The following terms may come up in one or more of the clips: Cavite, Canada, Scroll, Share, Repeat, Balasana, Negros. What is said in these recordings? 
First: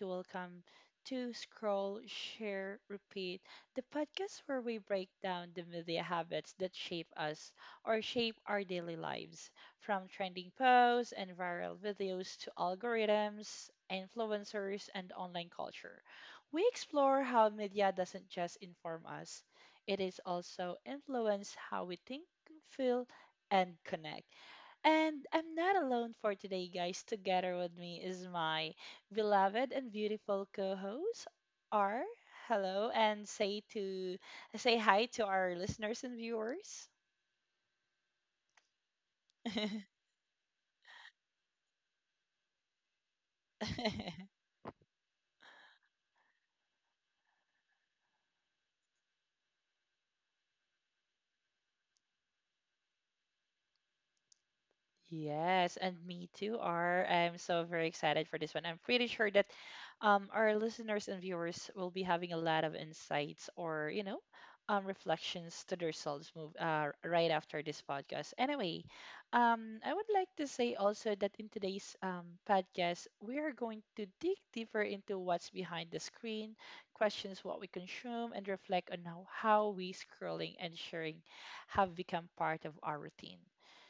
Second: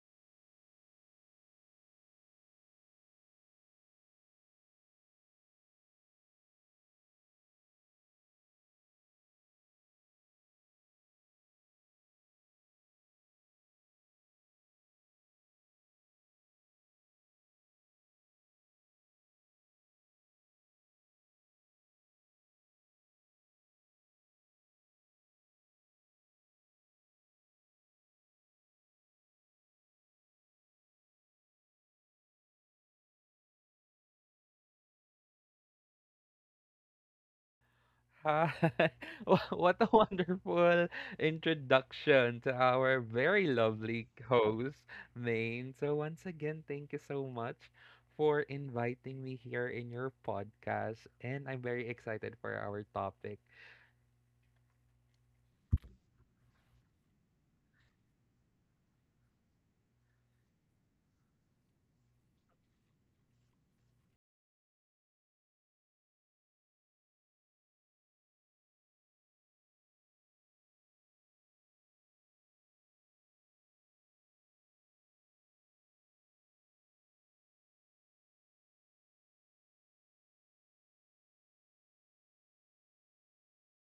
to welcome to Scroll, Share, Repeat, the podcast where we break down the media habits that shape us or shape our daily lives, from trending posts and viral videos to algorithms, influencers, and online culture. We explore how media doesn't just inform us, it is also influence how we think feel, and connect. And I'm not alone for today, guys. Together with me is my beloved and beautiful co-host, R. Hello, and say hi to our listeners and viewers. Hi. What a wonderful introduction to our very lovely host, Maine. So, once again, thank you so much for inviting me here in your podcast. And I'm very excited for our topic. Yes, and me too, R. I'm so very excited for this one. I'm pretty sure that our listeners and viewers will be having a lot of insights or, reflections to themselves move right after this podcast. Anyway, I would like to say also that in today's podcast, we are going to dig deeper into what's behind the screen, questions what we consume, and reflect on how we scrolling and sharing have become part of our routine.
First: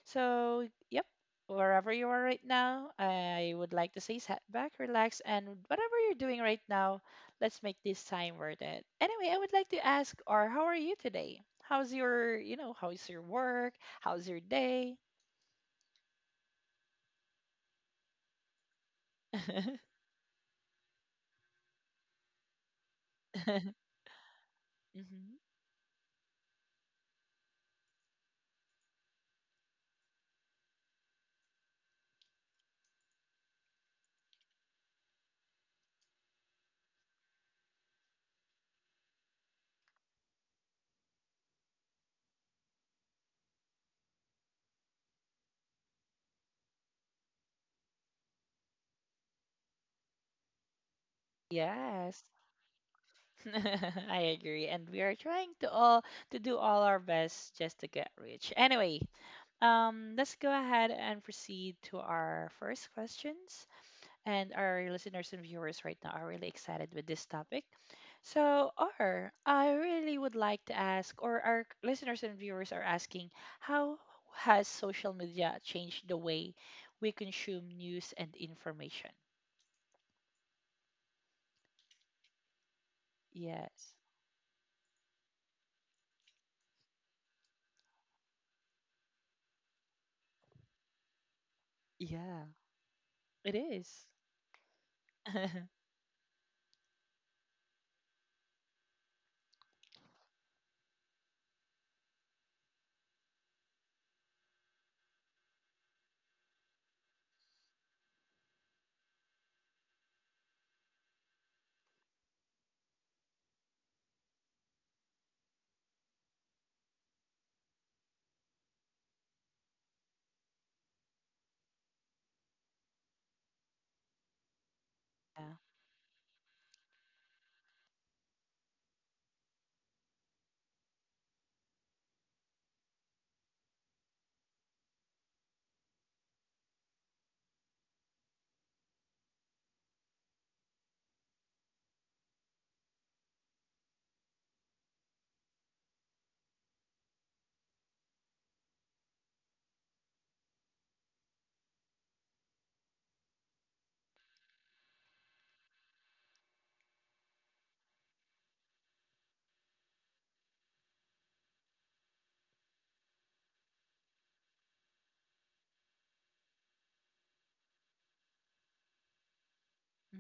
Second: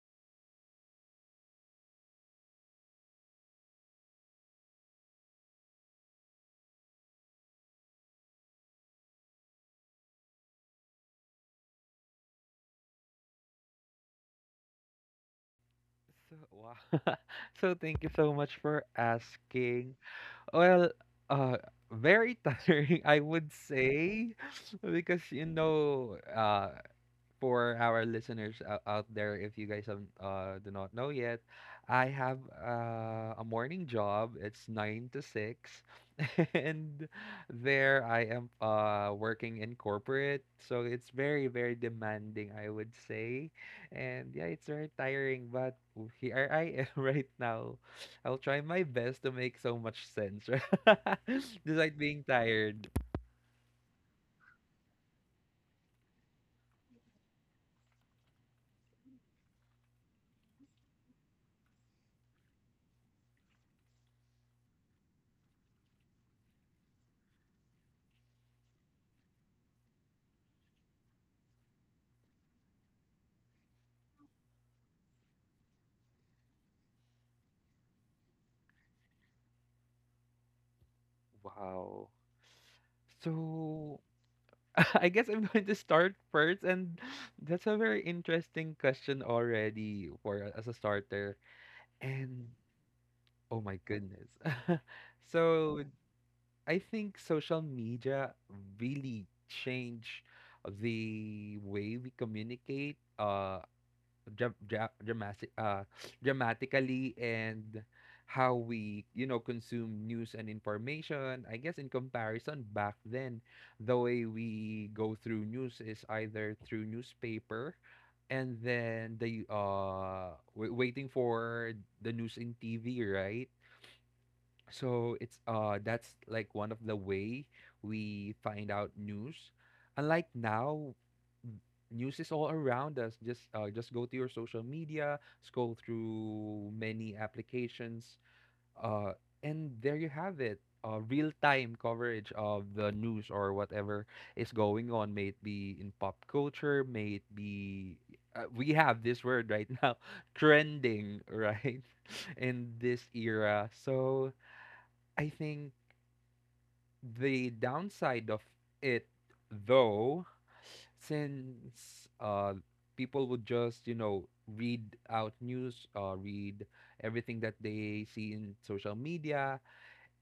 So, yep, wherever you are right now, I would like to say sit back, relax, and whatever you're doing right now, let's make this time worth it. Anyway, I would like to ask, or how are you today? How's your, how's your work? How's your day? So, wow. So, thank you so much for asking. Well, uh, very tiring, I would say, because Mhm. For our listeners out there, if you guys have, do not know yet, I have a morning job. It's 9 to 6, and there I am working in corporate. So it's very, very demanding, I would say, and yeah, it's very tiring. But here I am right now. I'll try my best to make so much sense, despite Yes. being tired. I agree. And we are trying to all to do all our best just to get rich. Anyway, let's go ahead and proceed to our first questions. And our listeners and viewers right now are really excited with this topic. So, or I really would like to ask, or our listeners and viewers are asking, how has social media changed the way we consume news and information? Wow. Yes. So, I guess I'm going to start first, and that's a very interesting question already for as a starter. Yeah, And it oh my is. goodness. Yeah. So I think social media really change the way we communicate. Dra- dra- dramatic, uh, Dramatically, and how we, consume news and information. I guess in comparison back then, the way we go through news is either through newspaper and then the waiting for the news in TV, right? So it's that's like one of the way we find out news. Unlike now, n- news is all around us. Just just go to your social media, scroll through many applications, uh and there you have it. Real-time coverage of the news or whatever is going on, may it be in pop culture, may it be, we have this word right now, trending, right? In this era. So I think the downside of it, though, since, people would just, read everything that they see in social media.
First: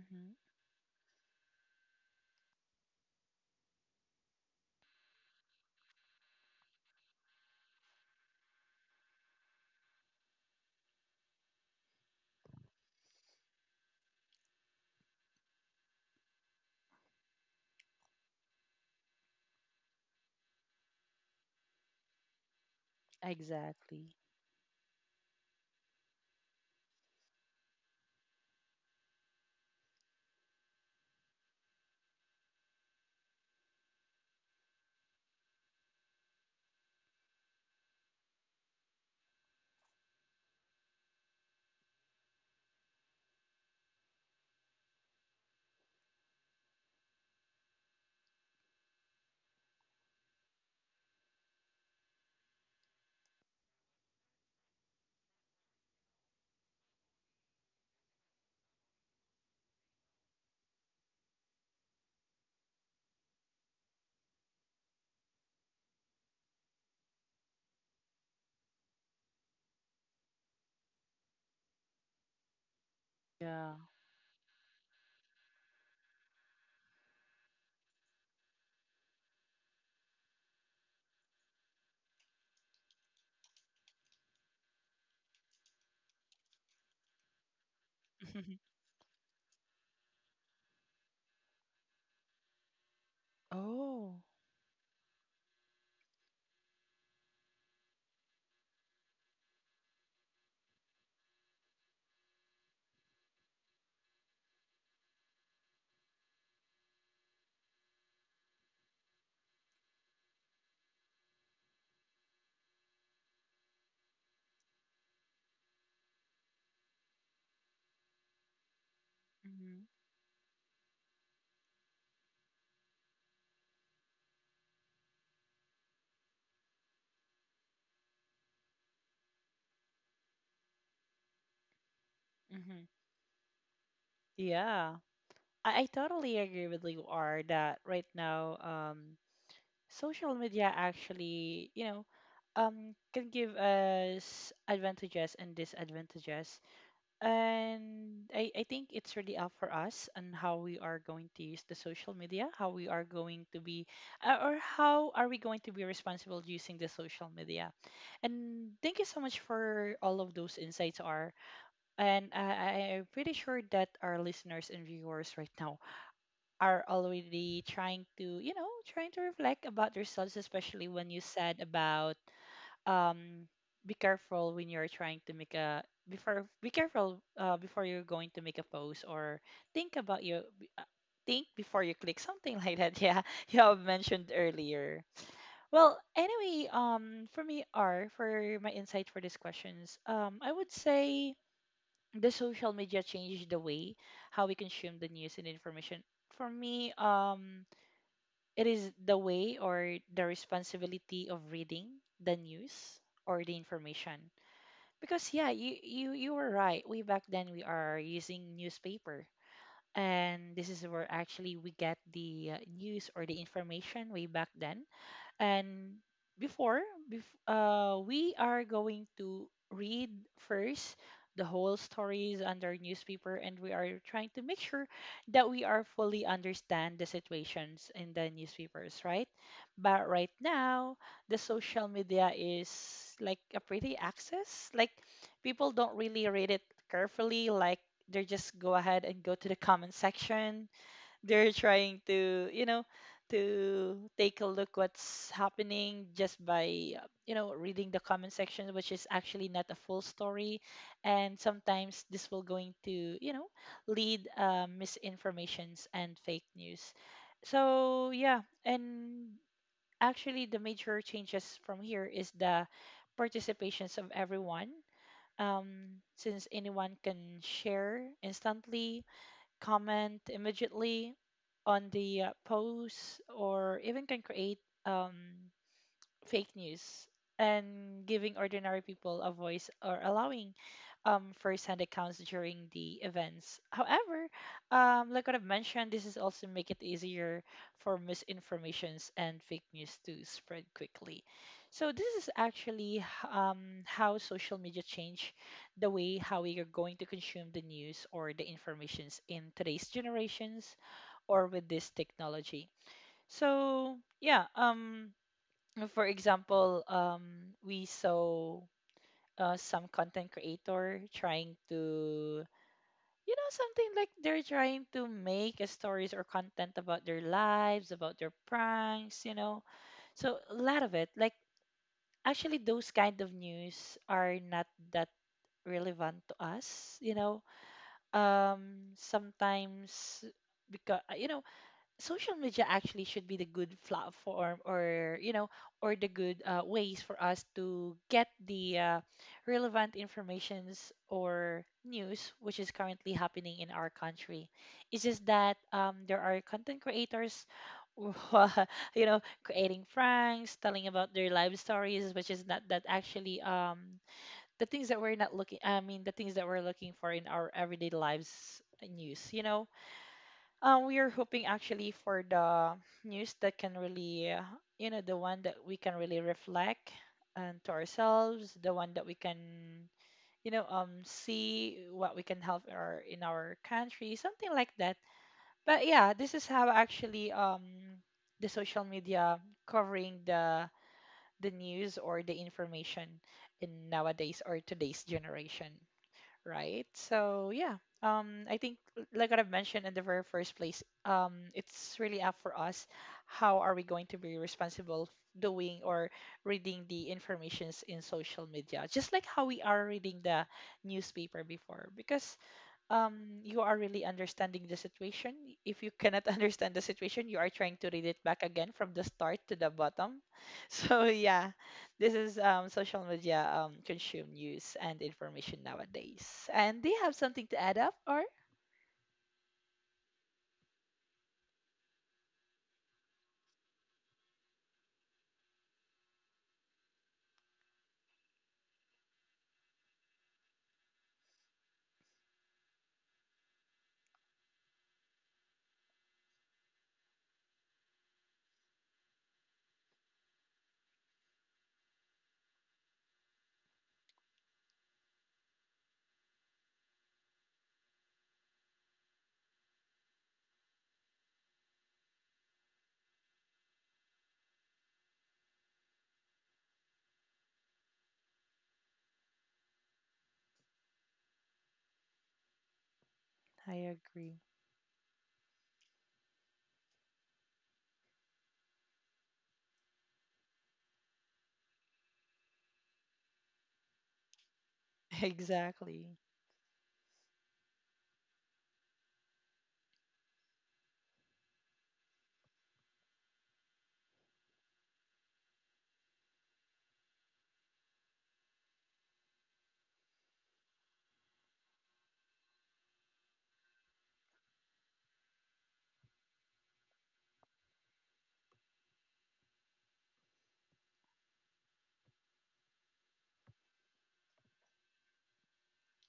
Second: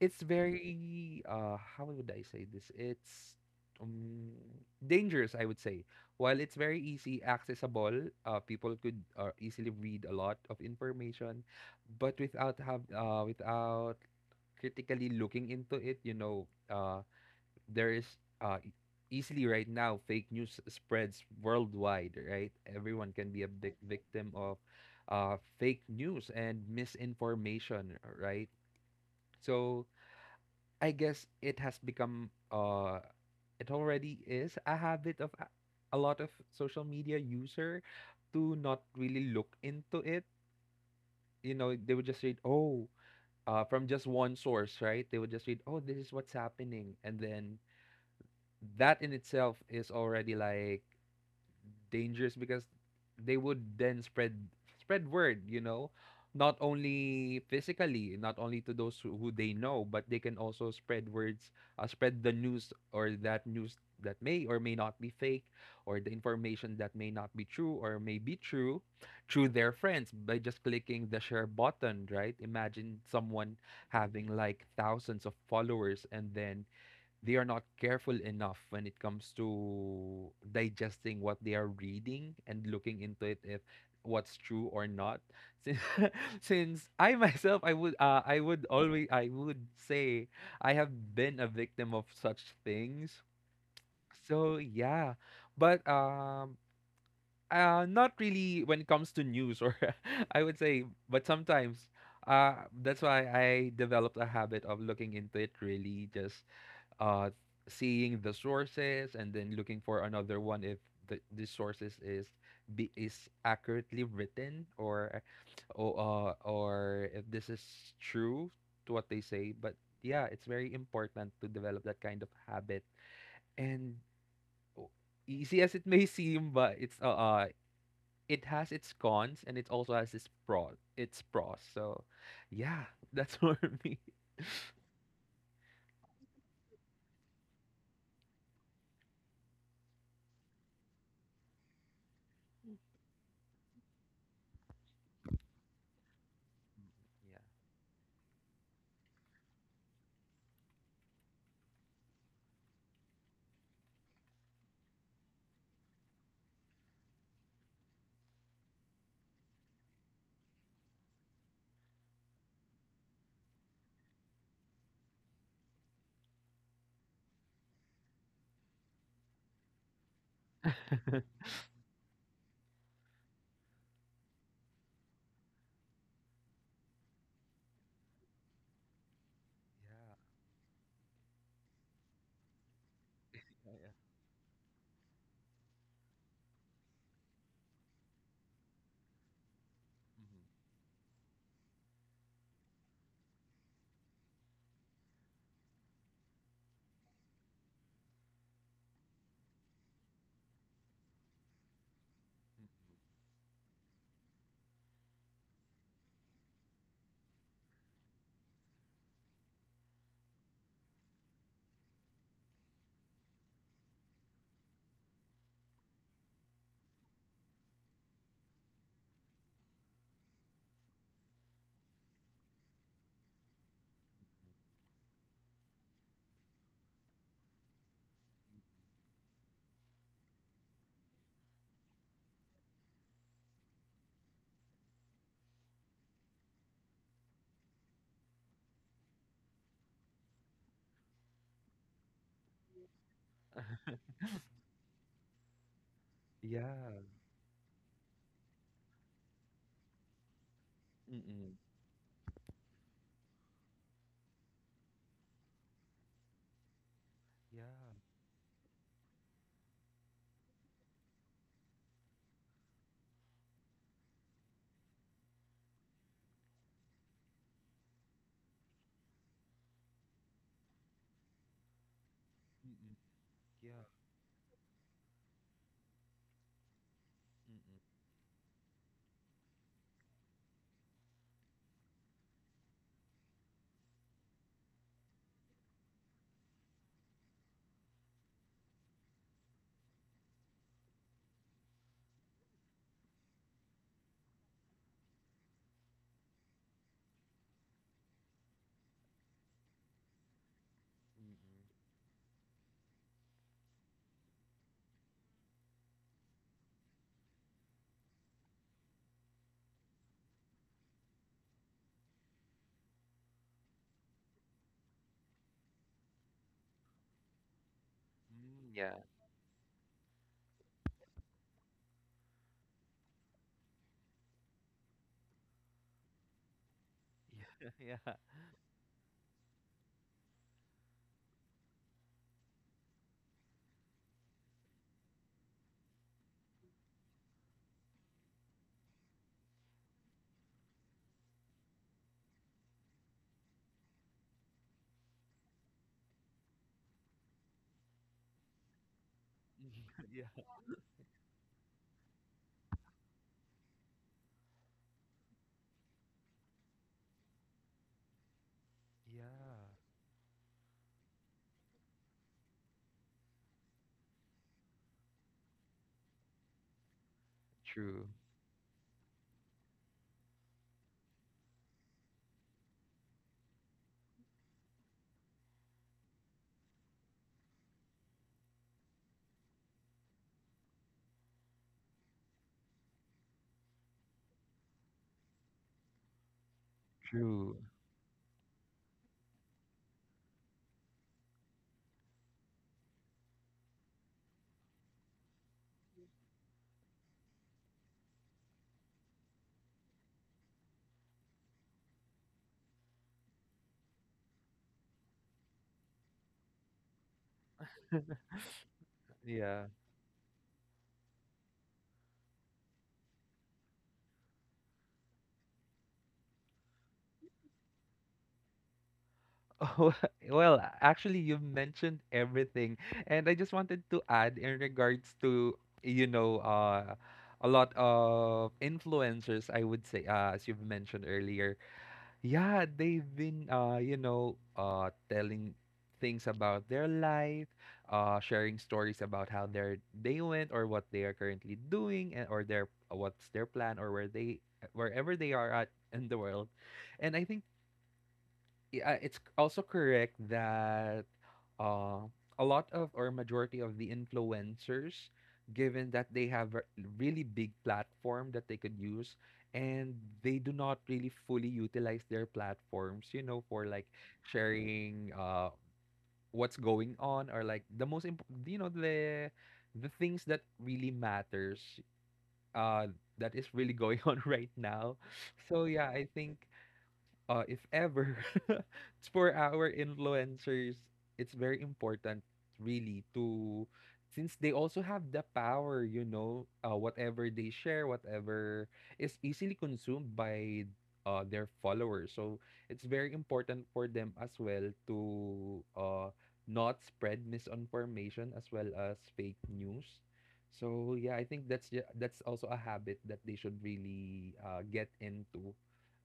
It's very how would I say this? It's um, dangerous, I would say. While it's very easy accessible, people could, easily read a lot of information, but without critically looking into it. There is, uh, e- easily right now, fake news spreads worldwide, right? Everyone can be a big Exactly. victim of fake news and misinformation, right? So I guess it has become it already is a habit of a lot of social media user to not really look into it. You know, they would just read, oh, from just one source, right? They would just read, oh, this is what's happening. And then that in itself is already like dangerous because they would then spread word, not only physically, not only to those who they know, but they can also spread the news, or that news that may or may not be fake, or the information that may not be true or may be true, through their friends by just clicking the share button, right? Imagine someone Yeah. having like thousands of followers, and then they are not careful enough when it comes to digesting what they are reading and looking into it, if what's true or not. Since, since I would say I have been a victim of such things. Oh. So yeah, but not really when it comes to news, or I would say. But sometimes, uh that's why I developed a habit of looking into it, really, just uh seeing the sources, and then looking for another one if the sources is accurately written, or or if this is true to what they say. But Hmm. yeah, it's very important to develop that kind of habit, and o- easy as it may seem, but it has its cons and it also has its pro its pros. So yeah, Hmm. that's for me. Yeah. I totally agree with you, R, that right now, social media actually, can give us advantages and disadvantages. Yeah, And I think it's really up for us on how we are going to use the social media, how we are going to be, or how are we going to be responsible using the social media. And thank you so much for all of those insights, are. And I'm pretty sure that our listeners and viewers right now are already trying to, you know, trying to reflect about themselves, especially when you said about um, be careful when you're trying to make a before be careful before you're going to make a post or think yeah. about think before you click something like that. Yeah, you Yeah, have yeah. mentioned earlier. Well, anyway, for me, R, for my insight for these questions, Mhm. I would say the social media changed the way how we consume the news and information. For me, it is the way or the responsibility of reading the Mhm. news or the information. Because yeah, you were right. Way back then we are using newspaper. And this is where actually we get the news or the information way back then. And before, we are going to read first the whole stories under newspaper, and we are trying to make sure that we are fully understand the situations in the newspapers, right? But right now, the social media is like a pretty access. Like people don't really read it carefully. Like they just go ahead and go to the comment section, they're trying to, you know, to take a look what's happening just by, Yeah. Reading the comment section, which is actually not a full story, and Mm. sometimes this will going to, you know, lead misinformations and fake news. Yeah. So yeah, and actually the major changes from here is the participations of everyone, since anyone can share instantly, comment immediately on the Mm. post, or Yeah. even can create um, fake news, Mm. and giving ordinary people a voice or allowing first-hand accounts during the events. However, like what I've mentioned, this is also make it easier for misinformations and fake news to spread quickly. So this is actually how social media change the way how we are going to consume the news or the informations in today's generations or with Mm-mm. this technology. So yeah, for example, we saw some content creator trying to, you know, something like they're trying to make a stories or content about their lives, about their Mm, yeah. pranks, you know. So a lot of it, like actually, those kind of news are not that relevant to us, you know. Yeah, yeah. Sometimes because you know social media actually should be the good platform or you know or the good ways for us to get the relevant informations or news which is currently happening in our country. It's just that, there are content creators who are, you know, creating Yeah. pranks, telling about their life stories, which is not that actually, the things that we're not looking I mean the things that we're looking for in our everyday lives, news, you know. Yeah. We are hoping actually for the news that can really, you know, the one that we can really reflect and to True, ourselves, the one that we can, you know, see what we can help our in our country, something like that. But yeah, this is how actually the social media covering the news or the information in nowadays or today's generation, right? So true. yeah, I think like what I've mentioned in the very first place, it's really up for us. How are we going to be responsible doing or reading the informations in social media, just like how we are reading the newspaper before? Because you are really understanding the situation. If you cannot understand the situation, you are trying to read it back again from the start to Yeah. the bottom. So yeah, this is social media consume news and information nowadays, and they have something to add up or Oh, well, actually, you've mentioned everything. And I just wanted to add in regards to, you know, uh, a lot of influencers, I would say, as you've mentioned earlier. Yeah, they've been, telling things about their life, sharing stories about how their they went, or what they are currently doing, and or their what's their plan, or wherever they are at in the world. And I think, it's also correct that, uh, a lot of, or majority of the influencers, given that they have a really big platform that they could use, and they do not really fully utilize their platforms, for I like agree. sharing, what's going on, or like the things that really matters, uh that is really going on right now. So yeah, I Exactly. think, if ever, for our influencers, it's very important, really, to, since they also have the power, whatever they share, whatever is easily consumed by, their followers. So it's very important for them as well to, not spread misinformation as well as fake news. So yeah, I think that's also a habit that they should really, get into.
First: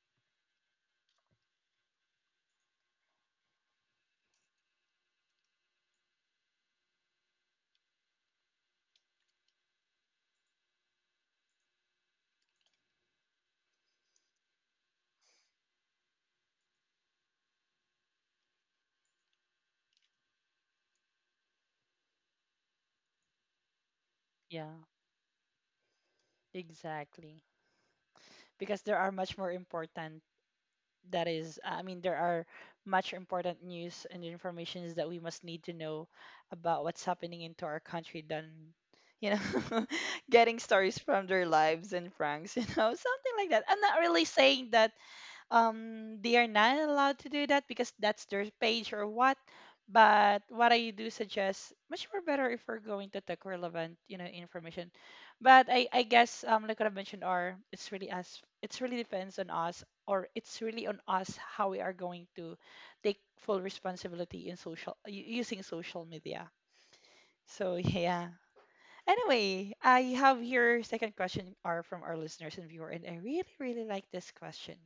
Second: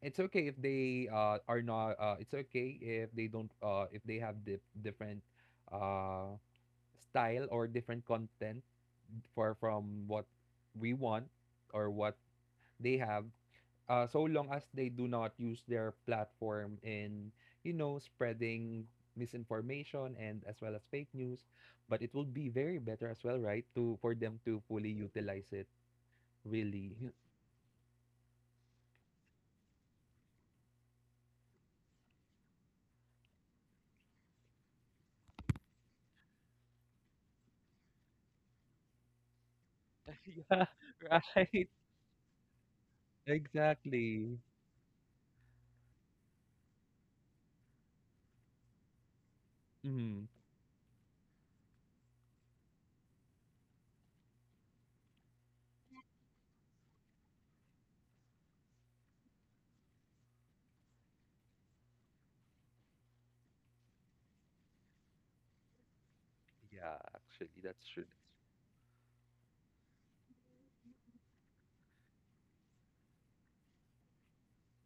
It's okay if they don't, if they have different, uh, style or different content for from what we want, or what they have, so long as they do not use their platform in, spreading misinformation and as well as fake news. But it will be very better as well, right, to for them to Yeah, fully utilize it really. exactly. Because there are much more important that is I mean there are much important news and informations that we must need to know about what's happening into our country than, you know, getting stories Yeah, from their right. lives and franks, you know, something like that. I'm not really Exactly. saying that, they are not allowed to do that because that's their page or what, Mhm. but what I do suggest much more better if we're going to tech relevant, you know, information. But I guess, like what I mentioned, are, it's really us, it's really depends on us or it's really on us how we are going to take full responsibility in using social media. Yeah, actually, So that's true. yeah, anyway, I have here second question are from our listeners and viewer, and I really really like this question.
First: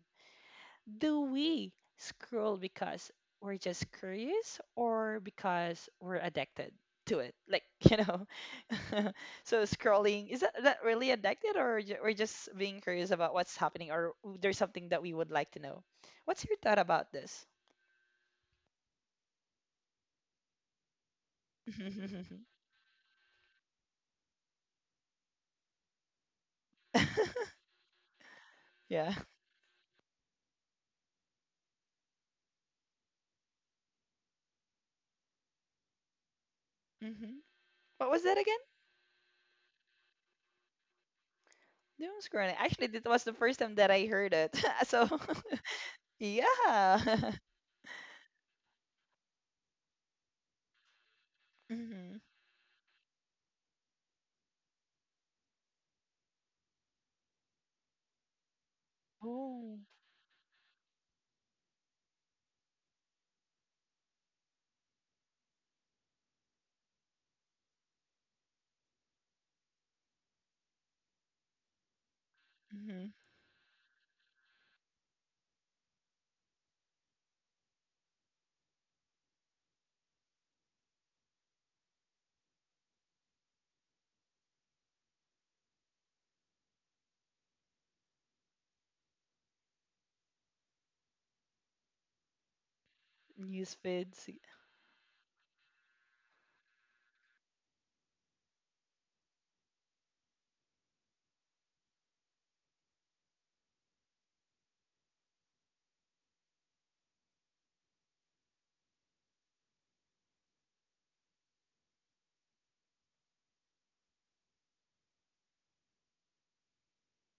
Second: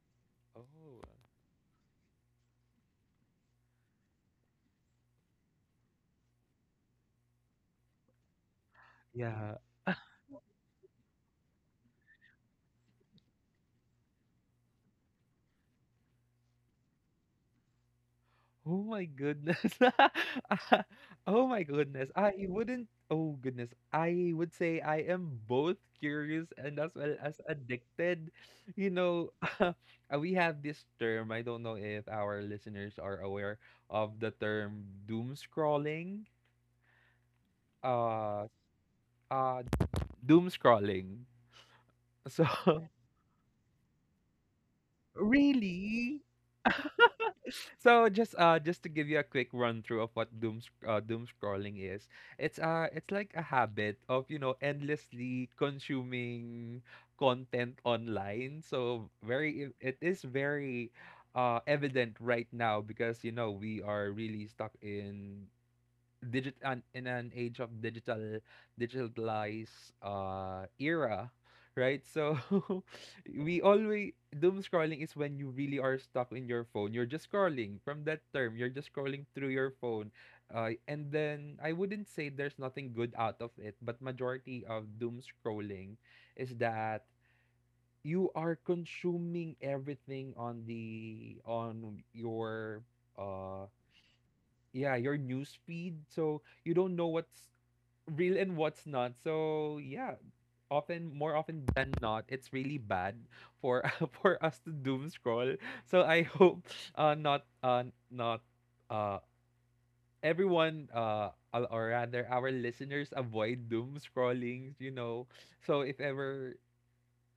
Oh, Do we scroll because we're just curious or because we're addicted to it? Like, you know, yeah. so scrolling, is that really addicted or we're just being curious about what's happening or there's something that we would like to know? What's your thought about this? Oh my goodness. Oh my goodness. I wouldn't. Oh goodness. I would say I am both curious and as well as addicted. You Yeah. know, uh, we have this term. I don't know if our listeners are aware of the term doom scrolling. Hmm. What was that Uh, again? uh, Doom scrolling. Doom So, scrolling. Actually, that was the first time that I heard it. So, really? yeah. So just just to give you a quick run through of what doom scrolling is, Hmm. It's like a habit of, endlessly consuming content online. So very Oh. it is very evident right now, because, we are really stuck in in an age of digitalized era, right? So Hmm. we always doom scrolling is when you really are stuck in your phone, you're just scrolling, from that term, you're just scrolling through your phone, and then I wouldn't say there's nothing good out of it, but majority of doom scrolling is that you are consuming everything on the on your uh News feeds. yeah, your news feed, so you don't know what's real and what's not. So yeah, often, more often than not, it's really bad for for us to doom scroll. So I hope not not uh everyone al- or rather, our listeners avoid doom scrolling. So if ever,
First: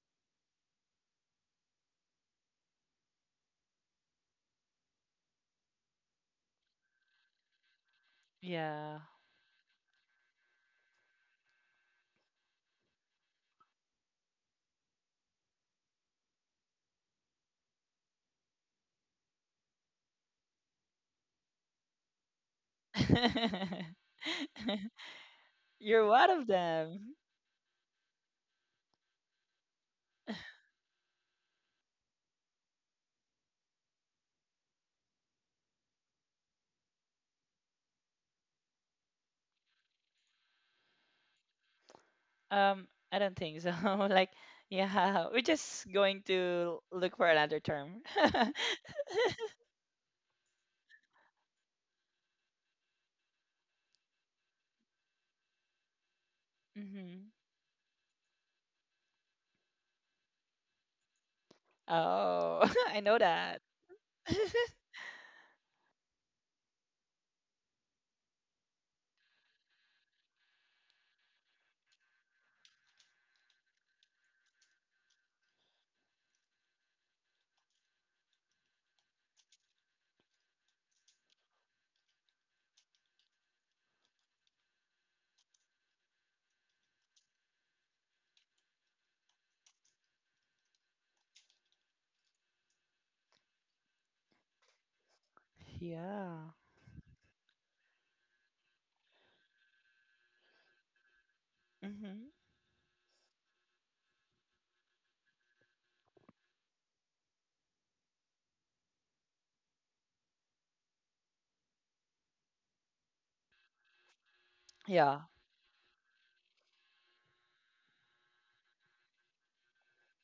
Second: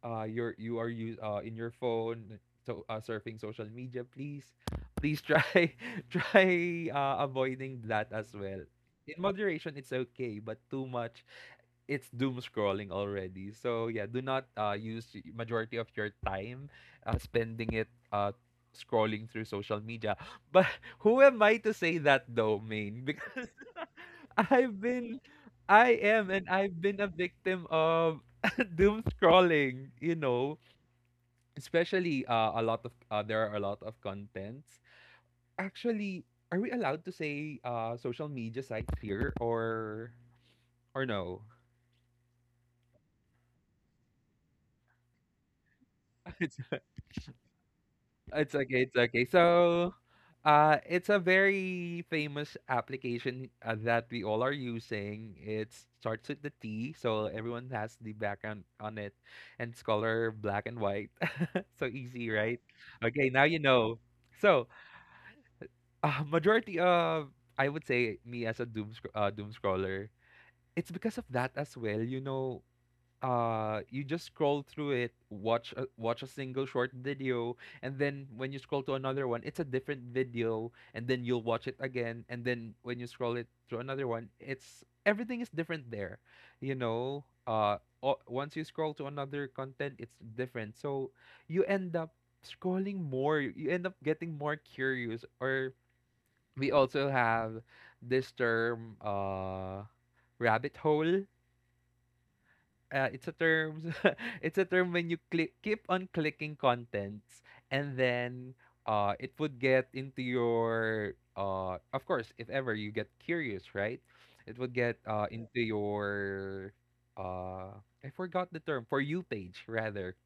you're you are you in your phone, so, surfing social media, please try try, avoiding that as well. Yeah. In moderation it's okay, but too much, it's doom scrolling already. So yeah, do not, use majority of your time, spending it, scrolling through social media. But who am I to say that, though, main because i've been I You're am, one of and I've been a them. victim of doom scrolling, especially, a lot of there are a lot of contents. Actually, are we allowed to say social media sites here, or no? Um, I don't think so. Like, yeah, we're just going It's to look for another term. it's okay, it's okay. So, it's a very famous application, that we all are using. It starts with the T, so Hmm. everyone has the background on it, and it's color black and white. So easy, right? Oh, I know Okay, now you that. know. So, majority of I would say me as a doom scroller, it's because of that as well. You know, you just scroll through it, watch a single short video, and then when you scroll to another one, it's a different video, and then you'll watch it again, and then when you scroll it to another one, it's everything is different there. You know, once you scroll to another content, it's different. So you end up scrolling more, you end up getting more curious. Or Yeah. we also have this term, rabbit hole. Hmm. Uh, It's a term. it's a term when you click keep on clicking contents, and then it would get into your, of course, if ever you get curious, right, it would get Yeah. Into your, uh I forgot the term, for you page rather.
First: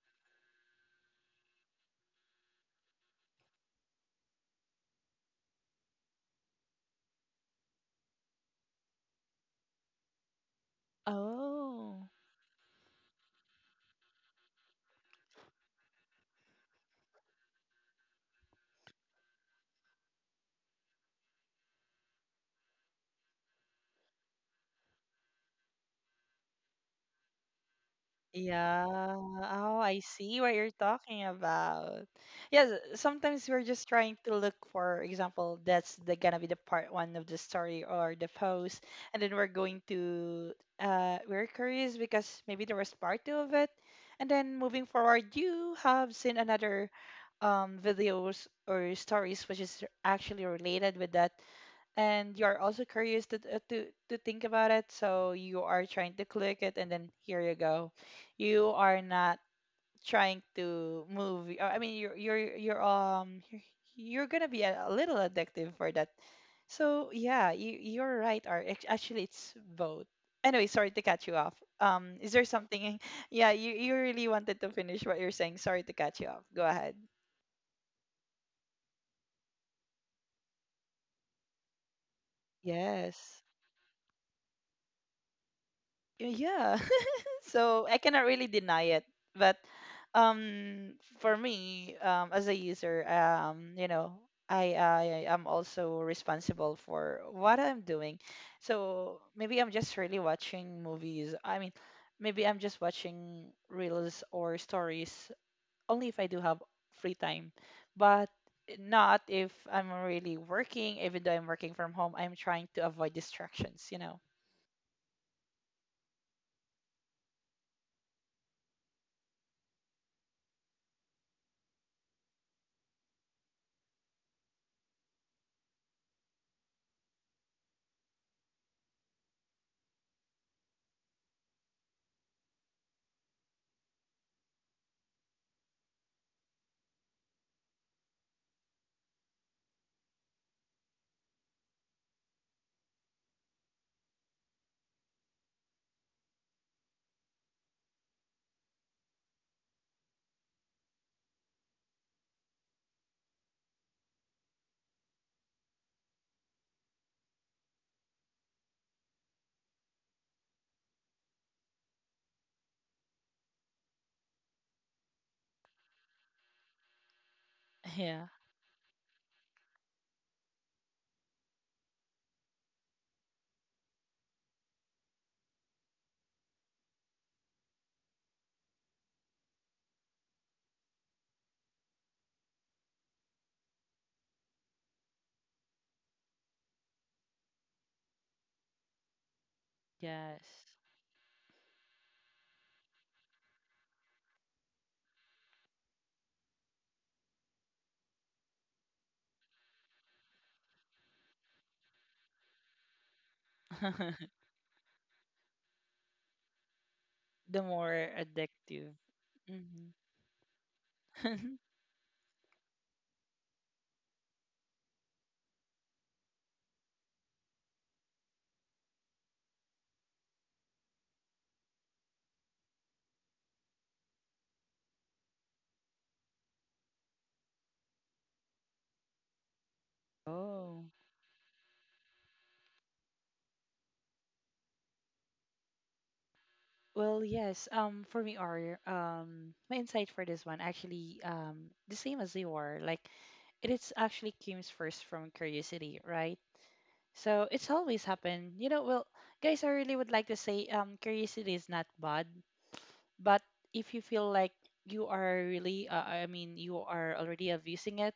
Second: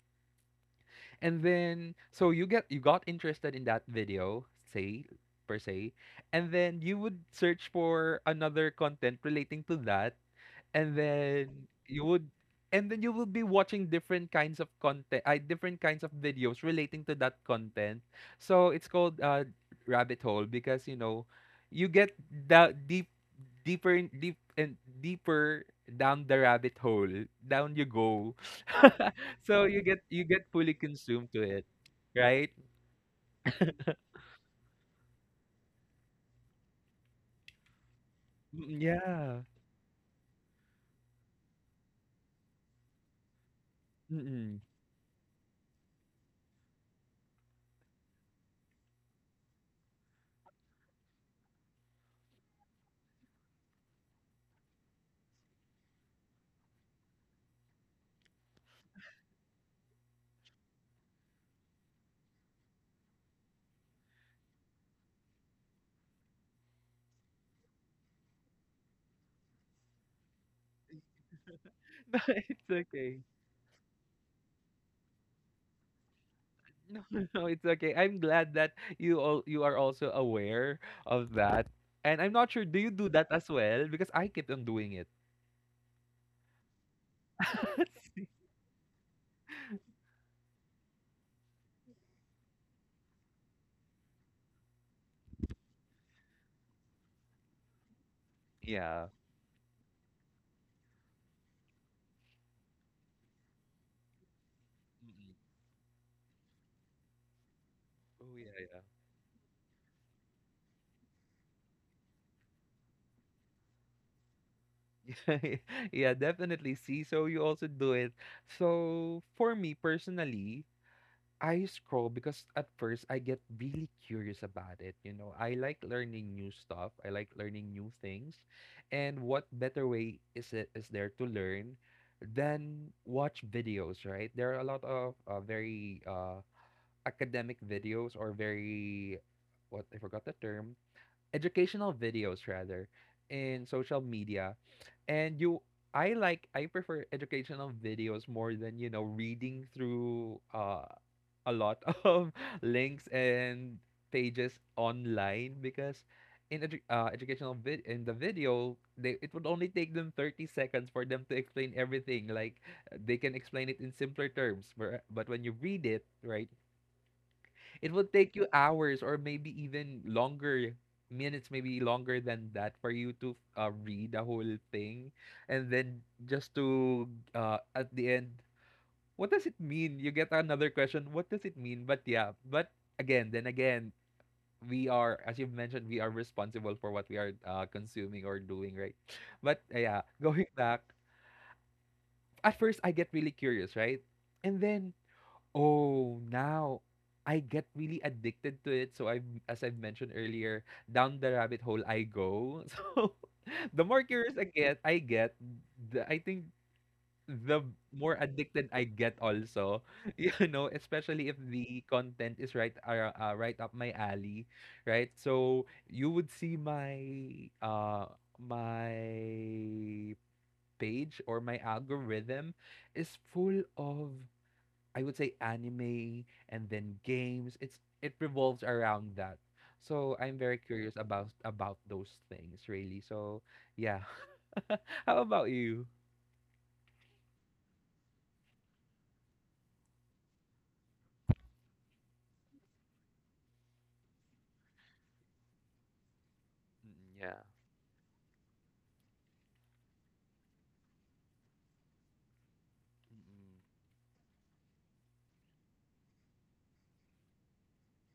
And then so you got interested in that video, say, per se, and then you would search for another content relating to that, and then you Oh. would and then you will be watching different kinds of content, different kinds of videos relating to that content. So it's called, rabbit hole, because you know, you get the deeper and deeper down the rabbit hole, down you go. Yeah. So Oh, I you see get what you're fully talking consumed to it, about. right? Yes, sometimes we're just trying to look, for example, that's the gonna be the part one of the story or the Mm, post, and then yeah. we're going to, we're curious because maybe there was part two of it. And then Mm-mm. moving forward, you have seen another videos or stories which is actually related with that, and you're also curious to, to think about it, so you are trying to click it, and then here you go, you are not trying to move I mean you're gonna be a little addictive for that. So yeah, you you're right, Art. Actually it's both. Anyway, sorry to cut you off. No, Is there it's something okay. yeah, you really wanted to finish what you're saying, sorry to cut you off, go ahead. No, no, it's okay. I'm glad that you are also aware of that. And I'm not sure, do you do that Yes. as well? Because I keep on doing it. Yeah. So I cannot really deny it. But for me, as a user, I am also responsible for what I'm doing. Yeah. So maybe I'm just really watching movies. I mean, maybe I'm just watching reels or stories Mm-mm. only if I do have free time, but Oh yeah, not if I'm really working. Even though I'm working from home, I'm trying to avoid distractions. yeah. Yeah, definitely. See, so you also do it. So for me personally, I scroll because at first I get really curious about it. You know, I like learning new stuff. I like learning new things. And what better way is there to learn than watch videos, right? There are a lot of very, academic videos, or very, what, I forgot the term, educational videos rather, in social media. And you I prefer educational videos more than, you know, reading through a lot of links and pages online, because in edu educational vid in the video, they it would only take them 30 seconds for them to explain everything. Like, they can explain it in simpler terms, where, but when you read it, right, it will Yeah. take you hours, or maybe even longer minutes, maybe longer than that, for you to, read the whole thing. And then just to, at the end, what does it mean? You get another question, what does it mean? But yeah, then again, we are, as you've mentioned, we are responsible for what we are, consuming or doing, right? But yeah, going Yes. back, at first I get really curious, right? And then, oh, now I get really addicted to it. So I, as I've mentioned earlier, down the rabbit hole I go. So the more curious I get, the, I think, The the more more addicted I addictive. get also. Hmm. You know, especially if the content is right up my alley, right? So you would see my, uh my page, or my algorithm, is full of, I would say, anime and then games. It revolves around that. So I'm very Oh. curious about those things really. So yeah. How about you? Well, yes. For me, or my insight for this one actually the same as you are. Like it is actually comes first from curiosity, right? Mm-mm, So it's always happened. Well, guys, I really would like to say curiosity is not bad. But if you feel like you are really, I mean, you are already abusing it,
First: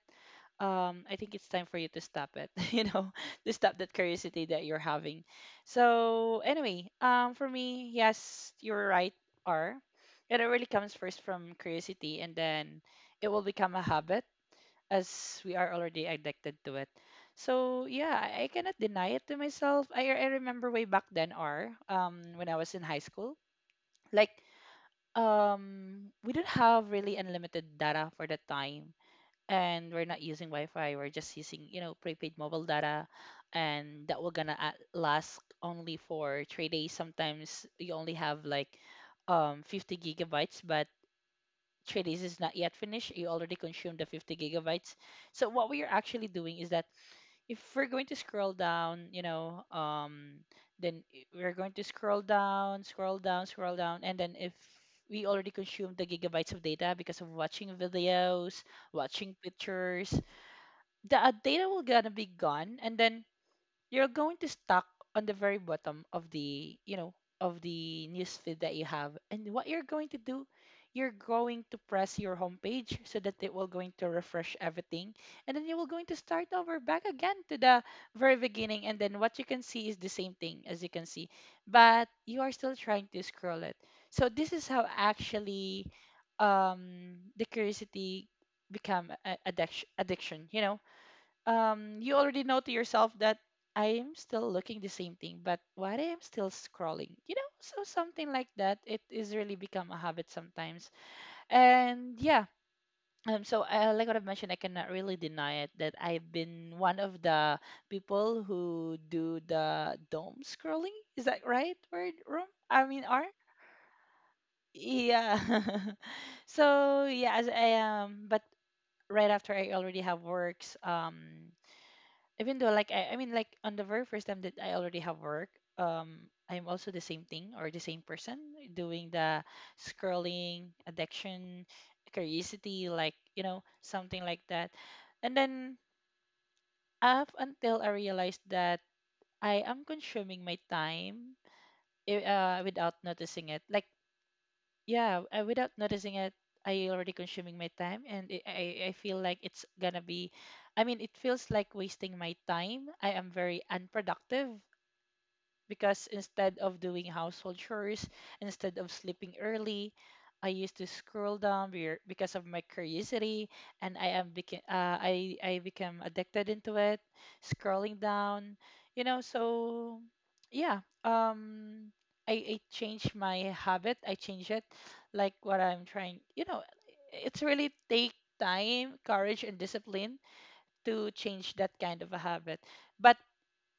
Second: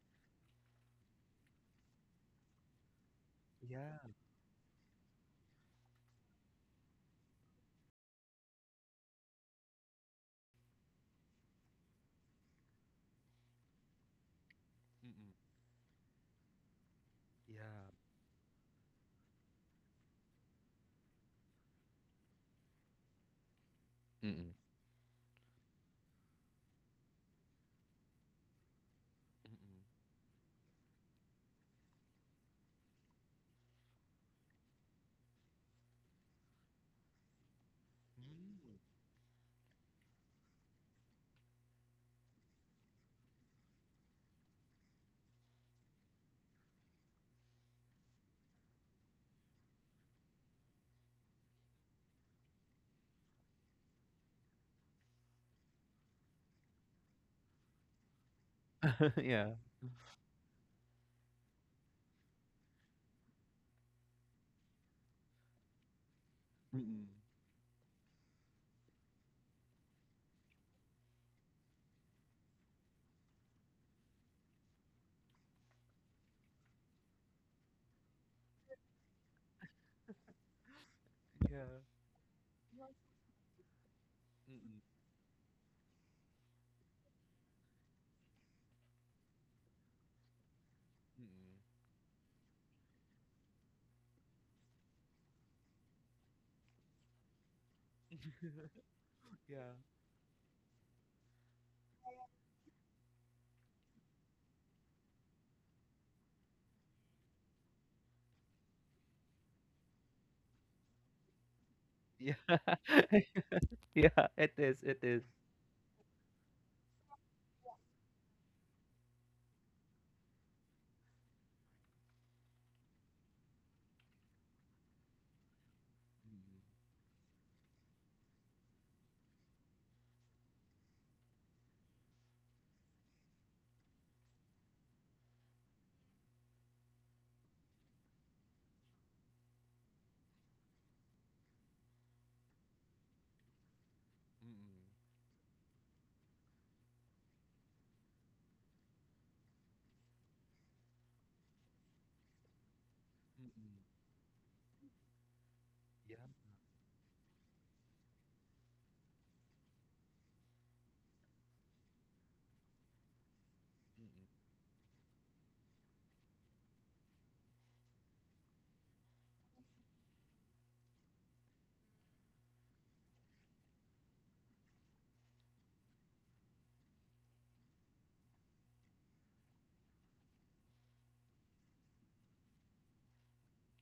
I think it's time for you to stop it, to stop that yeah. curiosity that you're having. So, anyway, for me, yes, you're right, R. It really comes first from curiosity, and then it will become a habit Mm-mm, as we are already addicted to it. So, yeah. yeah, I cannot deny it to myself. I remember way back then, R, when I was in high school. Mm-mm, Like, yeah. Mm-mm, we don't have really unlimited data for that time, and we're not using wi-fi. We're just using prepaid mobile data, and that will gonna last only for 3 days. Sometimes you only have like 50 gigabytes, but 3 days is not yet finished, you already consumed the 50 gigabytes. So what we are actually doing is that if we're going to scroll down, then we're going to scroll down, scroll down, scroll down. And then if we already consumed the gigabytes of data because of watching videos, mm-mm, mm, watching yeah. pictures, the data will gonna be gone, and then you're going to stuck on the very bottom of the Mm-mm, of the newsfeed that you have. And what you're going to do, you're going to press your home page so that it will going to refresh everything, and then you will going to start over back again to the very beginning. And then what you can see is the same thing as you can see, yeah. but you are still trying to scroll it. So this is Mm-mm, how actually the curiosity become addiction. mm-mm, You already know to yourself that I am still looking the same thing, but why I am still scrolling, you know? So something like that, it is really yeah. become a habit sometimes. And yeah, so like what I've mentioned, I cannot really deny it that I've been one of the people who do the dome scrolling. Is that right word, Yeah. room? I mean, R? Yeah, it is. It is. Yeah. So yeah, as I am, but right after I already have works, even though like I mean like on the very first time that I already have work, Mm-mm, I'm also the same thing or the same person doing the scrolling, addiction, curiosity, like something like that, and then up until I realized that I am consuming my time without noticing it. Like mm-mm, yeah, without noticing it, I already consuming my time, and I feel like it's gonna be, I mean, it feels like wasting my time. I am very mm-mm, unproductive because yeah. instead of doing household chores, instead of sleeping early, I used to scroll down because of my curiosity, and I Mm-mm, am became uh, I I became addicted into it, scrolling down. So yeah, I changed my habit. I changed it, like what I'm trying. It's really take time, courage, and discipline to change that kind of a habit. But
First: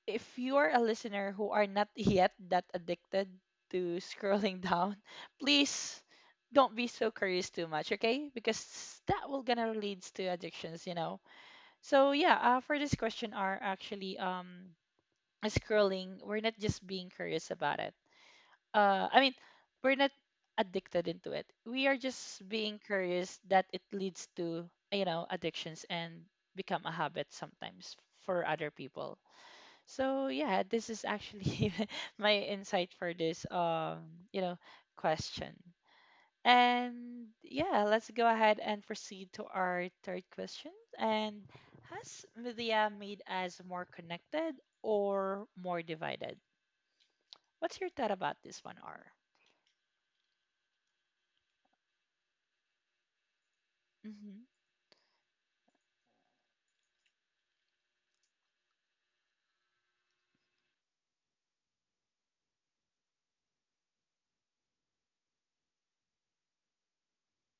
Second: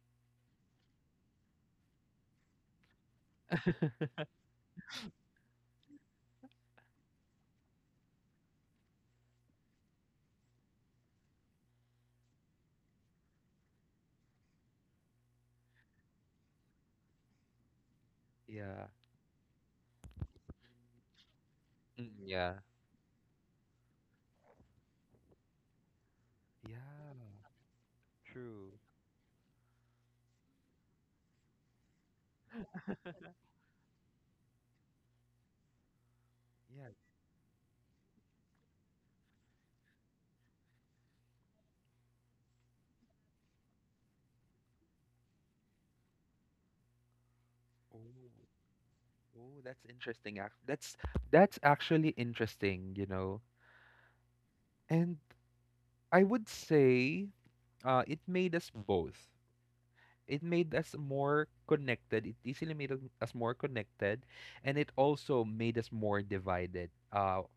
if you are a listener who are not yet that addicted to scrolling down, please don't be so curious too much, okay? Because that will gonna leads to addictions. So yeah, for this question are actually scrolling. We're not just being curious about it. yeah. I mean, we're not addicted into it. We are Mm-mm, just yeah. being curious that it leads to addictions and Yeah. become a habit sometimes for other True. people. So yeah, this is actually my insight for this you know, question. Yeah. And yeah, let's go ahead and proceed to our third question. And has media made us more connected or more divided? What's your Oh, thought about this one, R? oh, that's interesting. That's actually interesting, you know. Mm-hmm. And I would say, it made us both. It made us more connected. It easily made us more connected, and it also made us more divided. Uh,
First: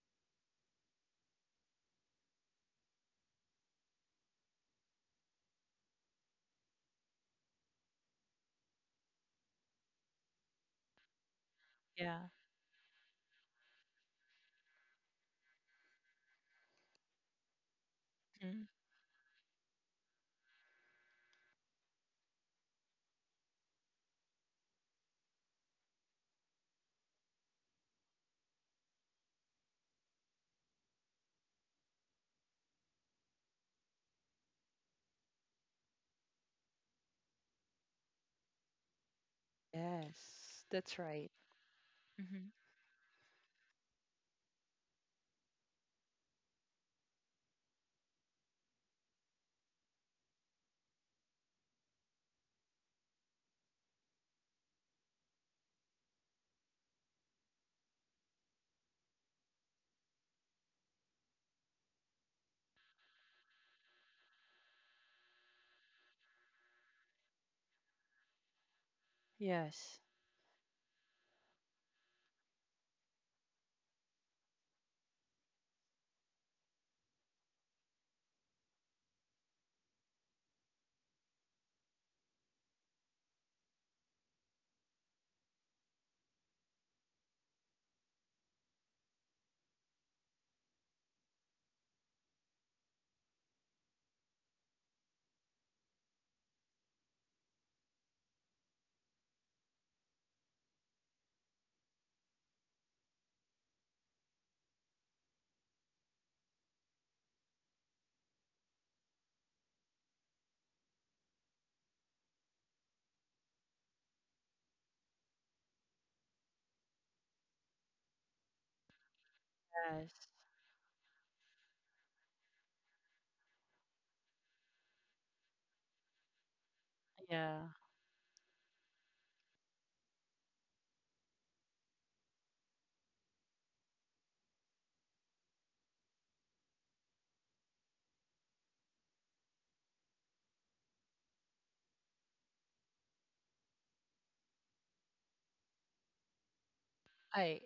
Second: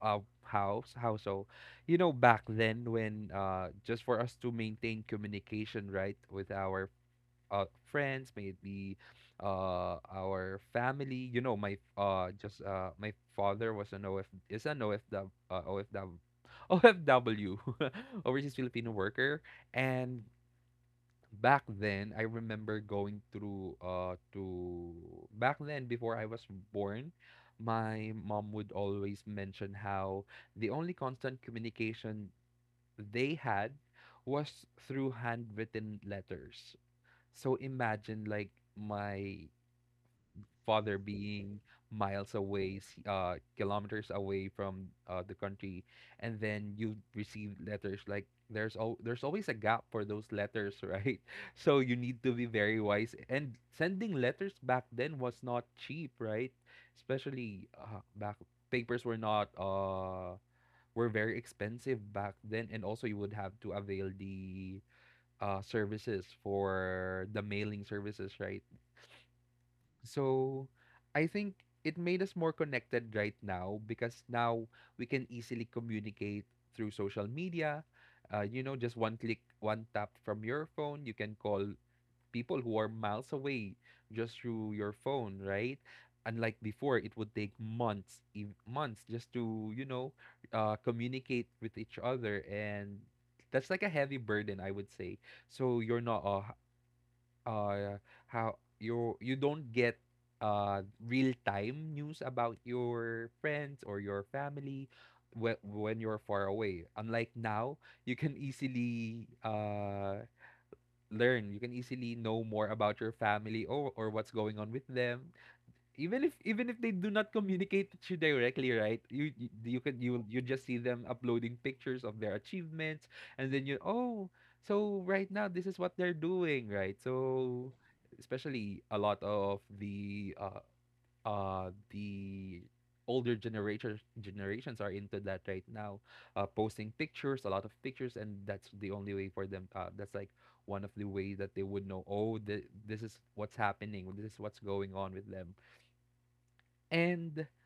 uh, How how so? You know, back then, when, just for us to maintain communication, right, with our, uh, friends, may it be, our family. You know, Yeah. My father was an OF is an OFW, OFW overseas Hmm. Filipino worker, and back then, I remember going through, to, back then before I was born. My mom would always mention how the only constant communication they had was through handwritten letters. So imagine, like, my Yes, that's father right. being miles Mm-hmm. away, kilometers away from, the country, and then you receive letters. Like, there's always a gap for those letters, right? So you need to be very wise. And sending letters back then was not cheap, right? Especially, back papers were not were very expensive back then, and also you would have to avail the, services for the mailing services, right? Yes, So I think it made us more connected right now, because now we can easily communicate through social media. You know, just one click, one tap from your phone, you can call people who are miles away just through your phone, right? Unlike before, it would take months, months just to, you know, communicate with each other. And that's like a heavy burden, I would say. So you're not, uh how you don't get, real time news about your friends or your family when you're far away. Unlike now, you can easily learn. You can easily know more about your family, or what's going on with them, even if they do not communicate with you directly, right, you can, yes. you just see them uploading pictures of their achievements, and then you, oh, so right now this is what they're doing, right? Yeah. So especially a lot of the, uh the older generations are into that right now, posting pictures, a lot of pictures, and that's the only way for them, that's like one of the ways that they would know, oh, this is what's happening, this is what's going on with them. And I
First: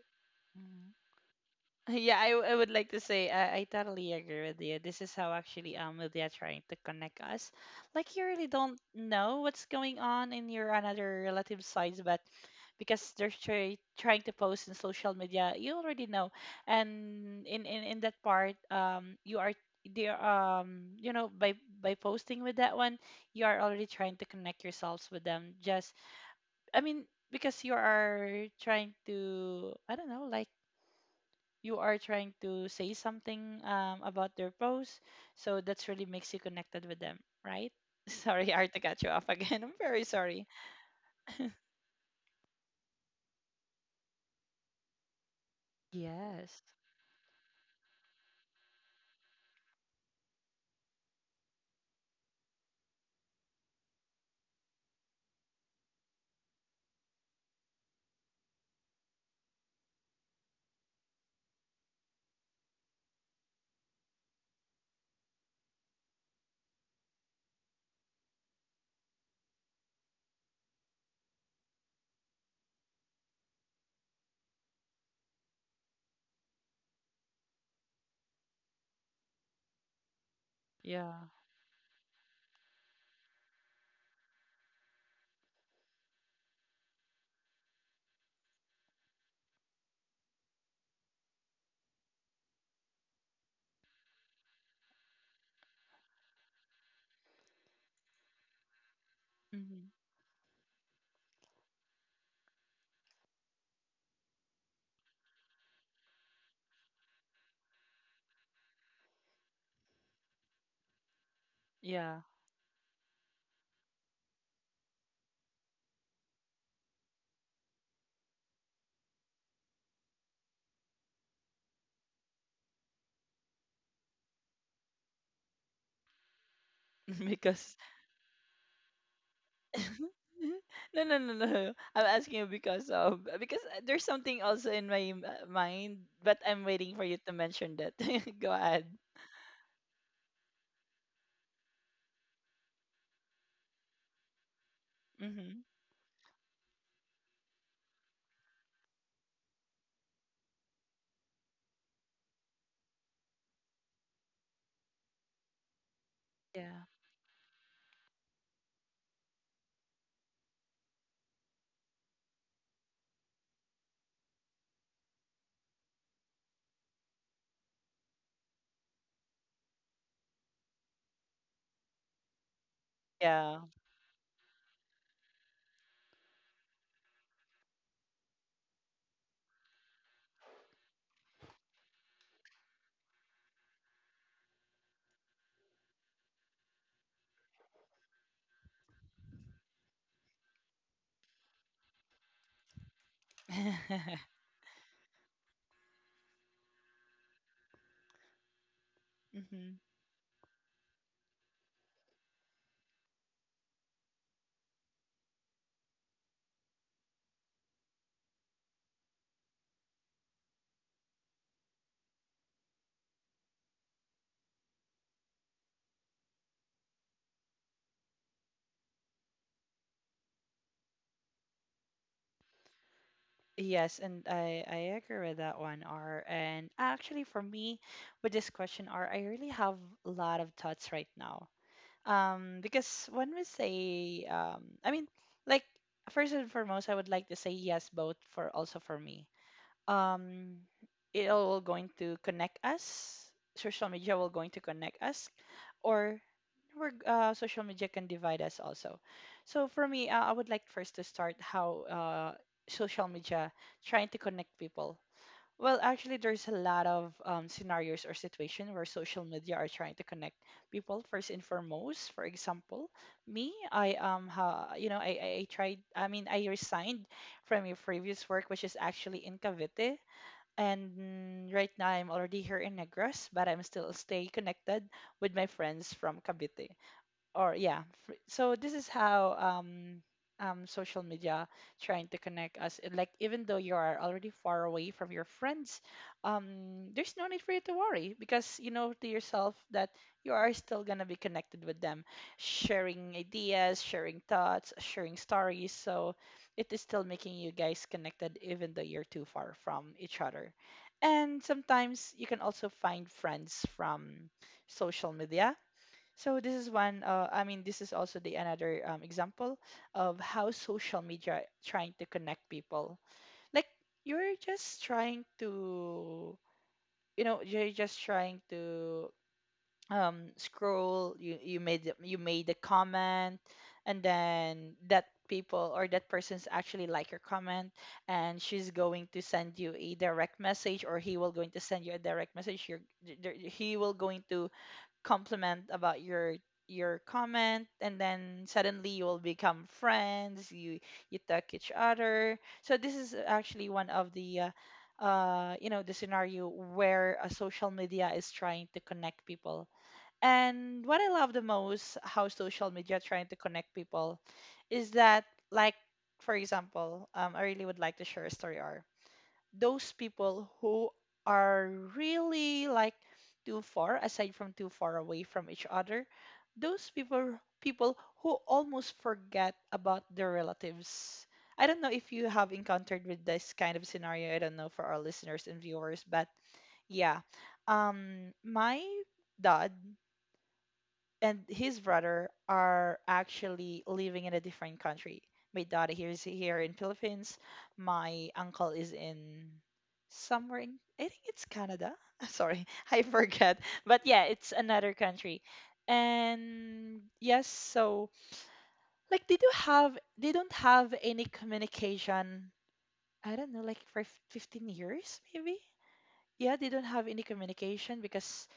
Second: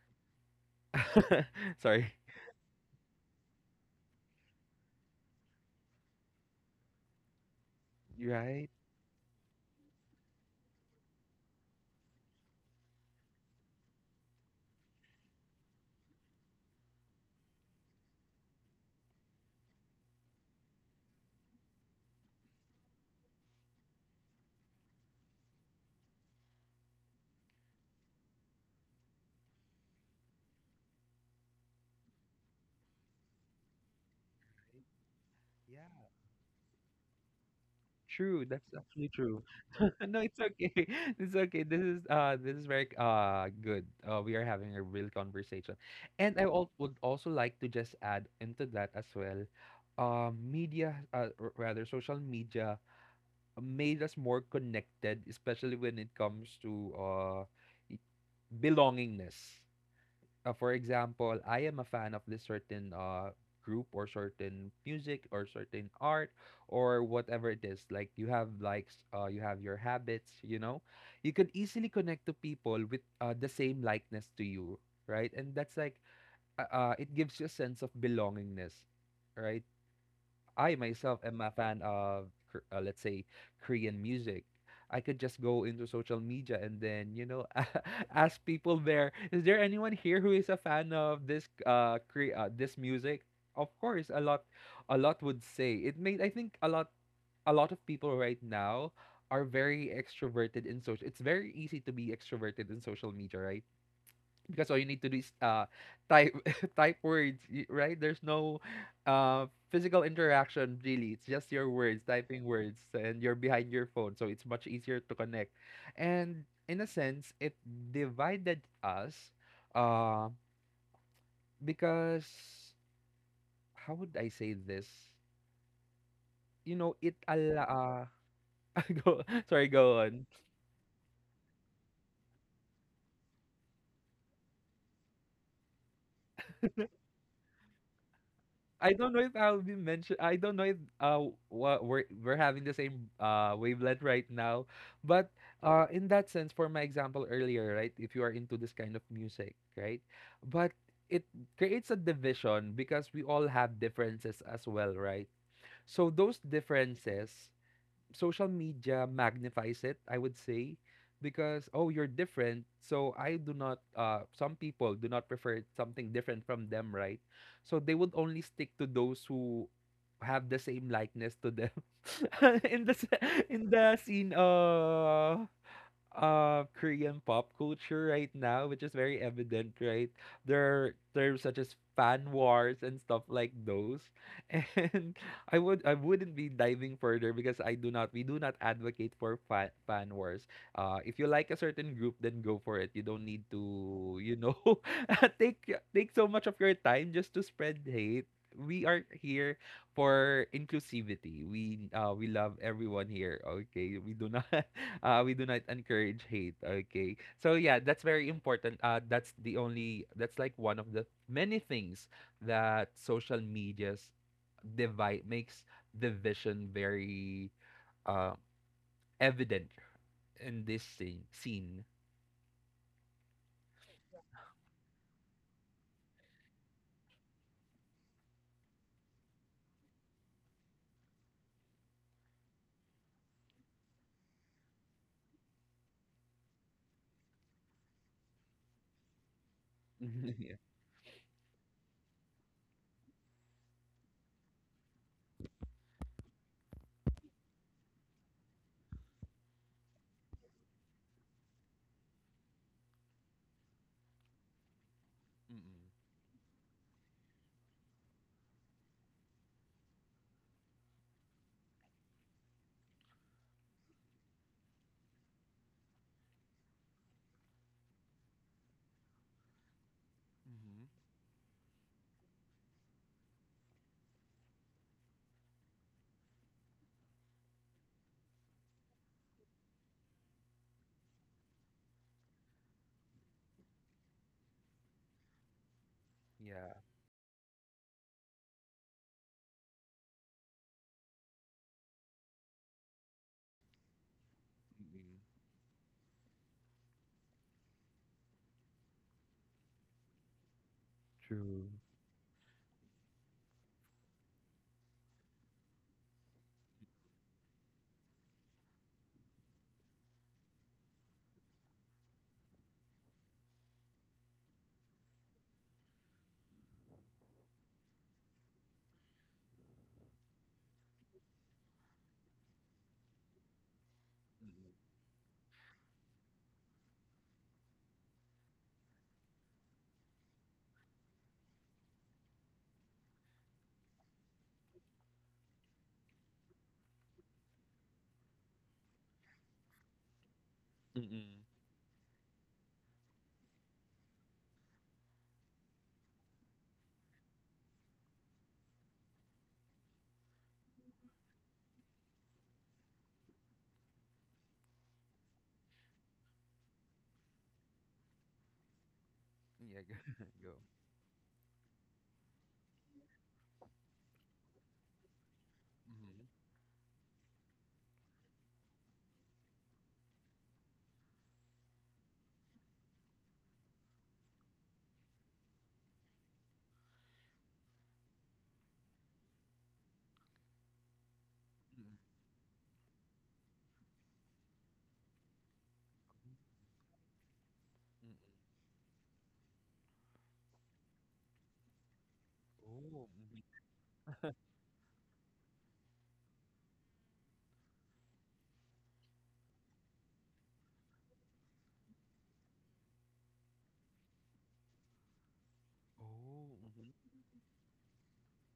Mm. sorry, Yeah, I would like to say I totally agree with you. This is how actually media trying to connect us. Like you really right? don't know what's going on in your another relative sides, but because they're trying to post in social media, you already know. And in that part, you are there by posting with that one, you are already trying to connect yourselves with them. Just I mean because you are trying to, I don't know, like you are trying to say something about their post. So Yeah, that's really makes you connected with them, right? true. Sorry, That's I to cut actually you off true. again. I'm very No, it's sorry. okay. It's okay. This is very good. We are having a real conversation, and I Yes. Would also like to just add into that as well. Media, rather social media, made us more connected, especially when it comes to i- belongingness. For example, I am a fan of this certain, group, or certain music, or certain art, or whatever it is. Like, you have likes, you have your habits. You know, you could easily connect to people with the same likeness to you, right? And that's like, it gives you a sense of belongingness, right? I Yeah. myself am a fan of, let's say, Korean music. I could just go into social media, and then, you know, ask people there, is there anyone here who is a fan of this, this music? Of course, a lot would say. It made I think a lot of people right now are Hmm. very extroverted in social. It's very easy to be extroverted in social media, right? Because all you need to do is, type right, there's no uh physical interaction really. It's just your words, Yeah. typing words, and you're behind your phone, so it's much easier to connect. And in a sense, it divided us, uh because, how would I say this? You know, because go, sorry, go on. no, no, no, no. I'm asking you because there's something also in my mind, but I'm waiting for you to mention that. Go ahead. I don't know if I'll be mentioned. I don't know if we're having the same wavelength right now, but Mm-hmm. In that sense, for my example earlier, right? If you are into this kind of music, right? But it creates a division, because we all have differences as well, right? So those Yeah. differences, social media magnifies it, I would say, because, oh, you're different. So I do not. Some people do not prefer something different from them, right? So they would only stick to those who have the same likeness to them, Yeah. in the scene. Korean pop culture right now, which is very evident, right? There are terms such as fan wars and stuff like those. And I would, I wouldn't be diving further, because I do not, we do not advocate for fan wars. If you like a certain group, then go for it. You don't need to, you know, take take so much of your time just to spread hate. We are here Mm-hmm. for inclusivity. We love everyone here. Okay, we do not we do not encourage hate. Okay, so yeah, that's very important. That's the only, that's like one of the many things that social medias, divide makes division very uh evident in this scene. Yes, and I agree with that one, R. And actually, for me, with this question, R, I really have a lot of thoughts right now. Because when we say, I mean, like first and foremost, I would like to say yes, both for also for me, Yeah. um it all going to connect us. Social media will going to connect us, or social media can divide us also. So for me, I would like first to start how social media trying to connect people. Well, Mm-mm. actually, there's a lot of scenarios or situation where social media are trying to connect people. First and foremost, for example, me, I tried, I mean, I resigned from my previous work, which is actually in Cavite. And Mm-hmm. Right now, I'm already here in Negros, but I'm still stay connected with my friends from Cavite, or yeah, so this is how social media trying to connect us. And, like, even though you are already far away from your friends, um Yeah. there's no need for you to worry because you know to yourself that you are still going to be connected with them, sharing ideas, sharing thoughts, Mm-mm. sharing stories. So it is still making you guys connected even though you're too far from each other. And True. sometimes you can also find friends from social media. So this is one. I mean, this is also the another example of how social media trying to connect people. Like you're just trying to, you're just trying to scroll. You made you made a comment, and then that people or that person's actually like your comment, and she's going to send you a direct message, or he will going to send you a direct message. He will going to compliment about your comment, and then suddenly you will become friends, you Mm-mm. talk each other. So this is actually one of the you know the scenario where a social media is trying to connect people. And what I love the most how social media trying to connect people is that, like, for example, I really would like to share a story or Yeah, those go. people Go. who are really like too far away from each other, Mm-hmm. those people who almost forget about their relatives. I don't know if you have encountered with this kind of scenario, I don't know, for our listeners and viewers. But yeah, my dad and his Mm-mm. brother are actually living in a different country. My daughter here is here in Philippines. Mm-mm. My uncle is in somewhere in, I think it's Canada. Sorry, I Oh, mhm. forget. But yeah, it's another country. And yes, so like they don't have any communication. I don't know, like for 15 years maybe. Oh, Yeah, they don't mhm. have any communication because,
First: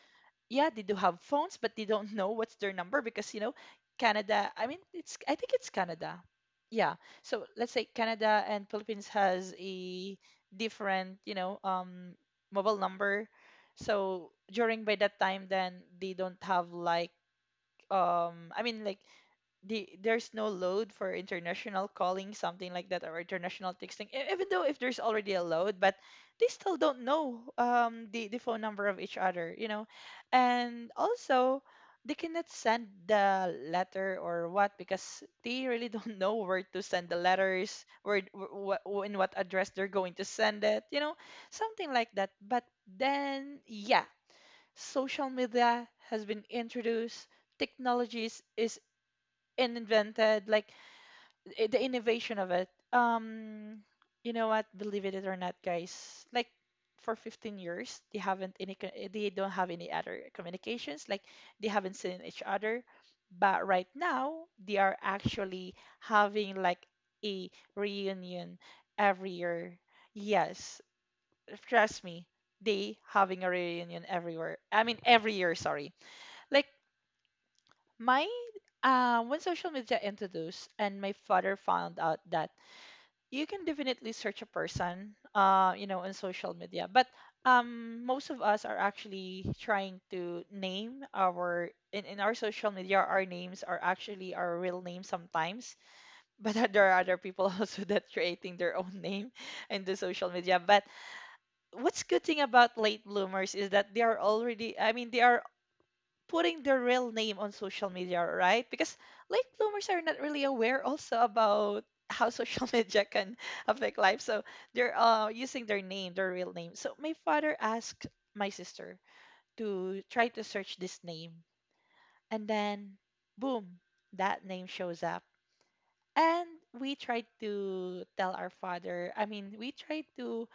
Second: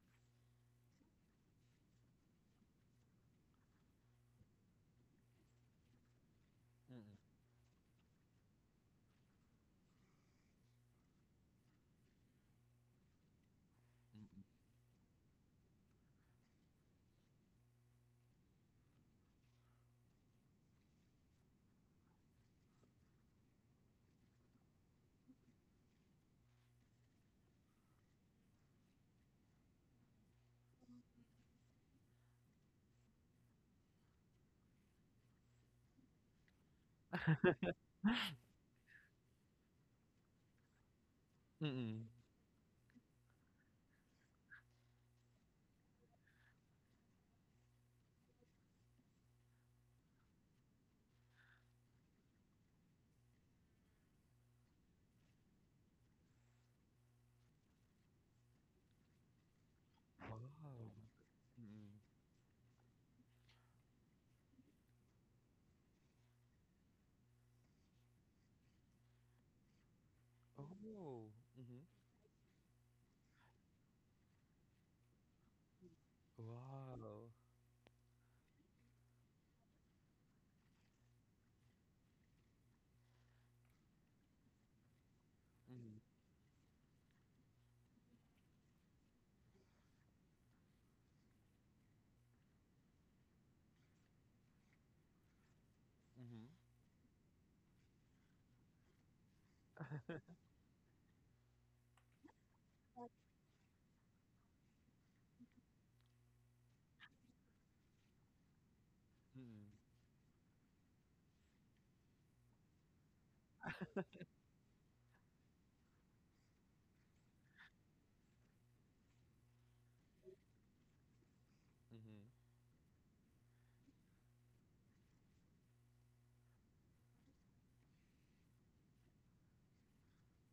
yeah, they do have phones, but they don't know what's their number because, you know, Canada. I mean, it's I think it's Canada. Yeah. Mm, mm. So let's say Canada and Philippines has a different, mobile number. So during by that time, then they don't have like um, I mean like there's no load for international calling something like that or international texting even though if there's already a load but they still don't know the phone number of each other. And also they cannot send the letter or what because they really don't know where to send the letters where what in what address they're going to send it, Mm. something Mm, like that. But then yeah, social media has been introduced, technologies is and invented like the innovation of it. You know what, believe it or not guys, like for 15 years they haven't they don't have any other communications, like they haven't seen each other. But right now they are actually having like a reunion every year. Yes, trust me, they having a reunion everywhere, I mean every year, sorry. Like wow. my when social media introduced, and my father found out that you can definitely search a person, you know, Mm. Oh, on social media. But most of us are actually trying to name our in our social media. Our names are actually our real names sometimes, mhm. Wow. Mhm, mhm, but there are other people also that creating their own name in the social media. But what's good thing about late bloomers is that they are already, I mean, they are putting their real name on social media, right? Because late bloomers are not really aware also about how social media can affect life. So they're using their name, their real name. So my father asked my sister to try to search this name. mhm, And then, boom, that name shows up. And we tried to tell our father, I mean, we tried to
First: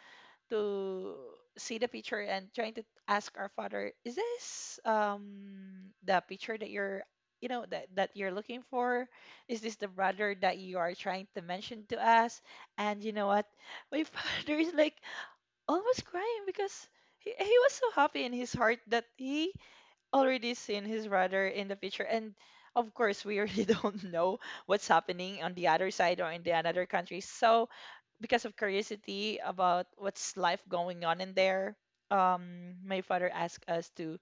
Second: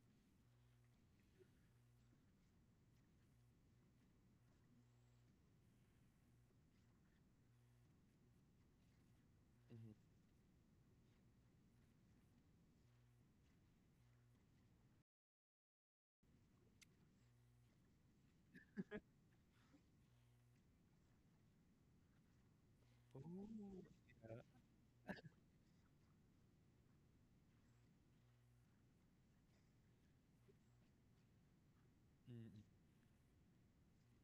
to see the picture and trying to ask our father, is this the picture that you're you know that you're looking for? Is this the mhm, brother that you are trying to mention to us? And you know what? My father is like almost crying because he was so happy in his heart that he already seen his brother in the picture. And of course we really don't know what's happening on the other side or in the another country. So because of curiosity about what's life going on in there, my father asked us to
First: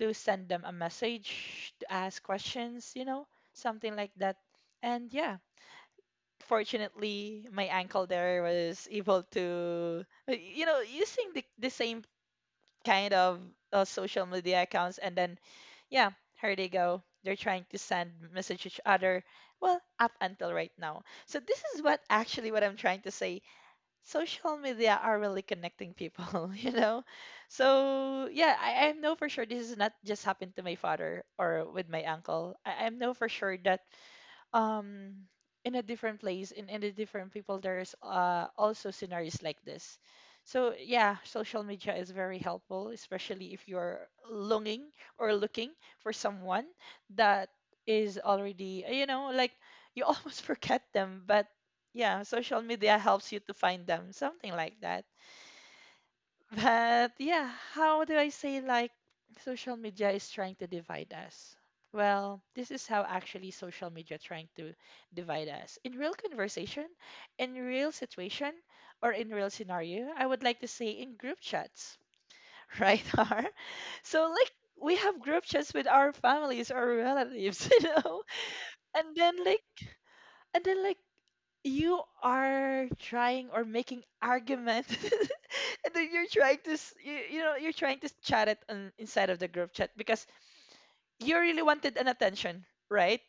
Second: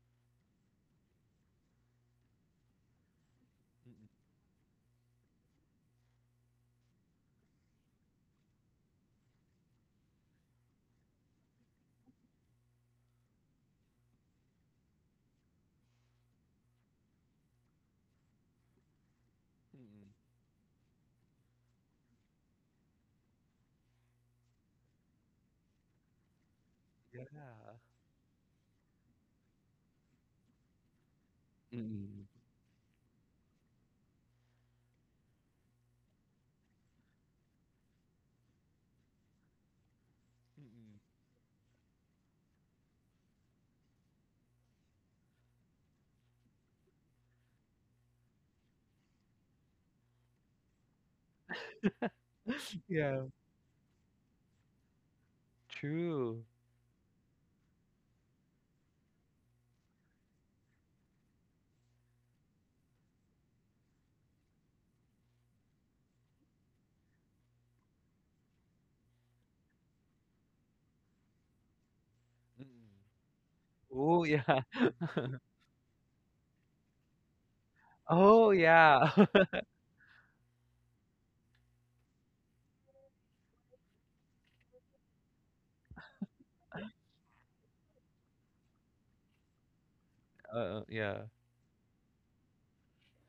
send them a message to ask questions, something like mhm. that. And yeah, fortunately my uncle there was able to, you know, using the same kind of social media accounts. And then yeah, here they go, they're trying to send message each other well up Oh, until right now. So this is what actually what I'm trying to say, social media are really connecting people, you know? yeah. So yeah, I know for sure this is not just happened to my father or Mm, mm, with my mm. Yeah. Mm. uncle. I know for sure that um in a different place, in a different people, there's also scenarios like this. So Mm. yeah, social media is very helpful especially if you're longing or looking for someone that is already, you know, like you almost forget them. But yeah, social media Yeah, helps you to find them, something like that. true. But yeah, how do I say, like social media is trying to divide us? Well, this is how actually social media trying to divide us. In real conversation, in real situation, or in real scenario, I would like to say in group chats, Mm. right? Har? Oh, So like yeah. we have group chats with our families or relatives, you know? Oh, yeah. And then like and then like you are trying or making argument and then you're trying to you, you know you're trying to chat it inside of the group chat because yeah. you really wanted an attention, right?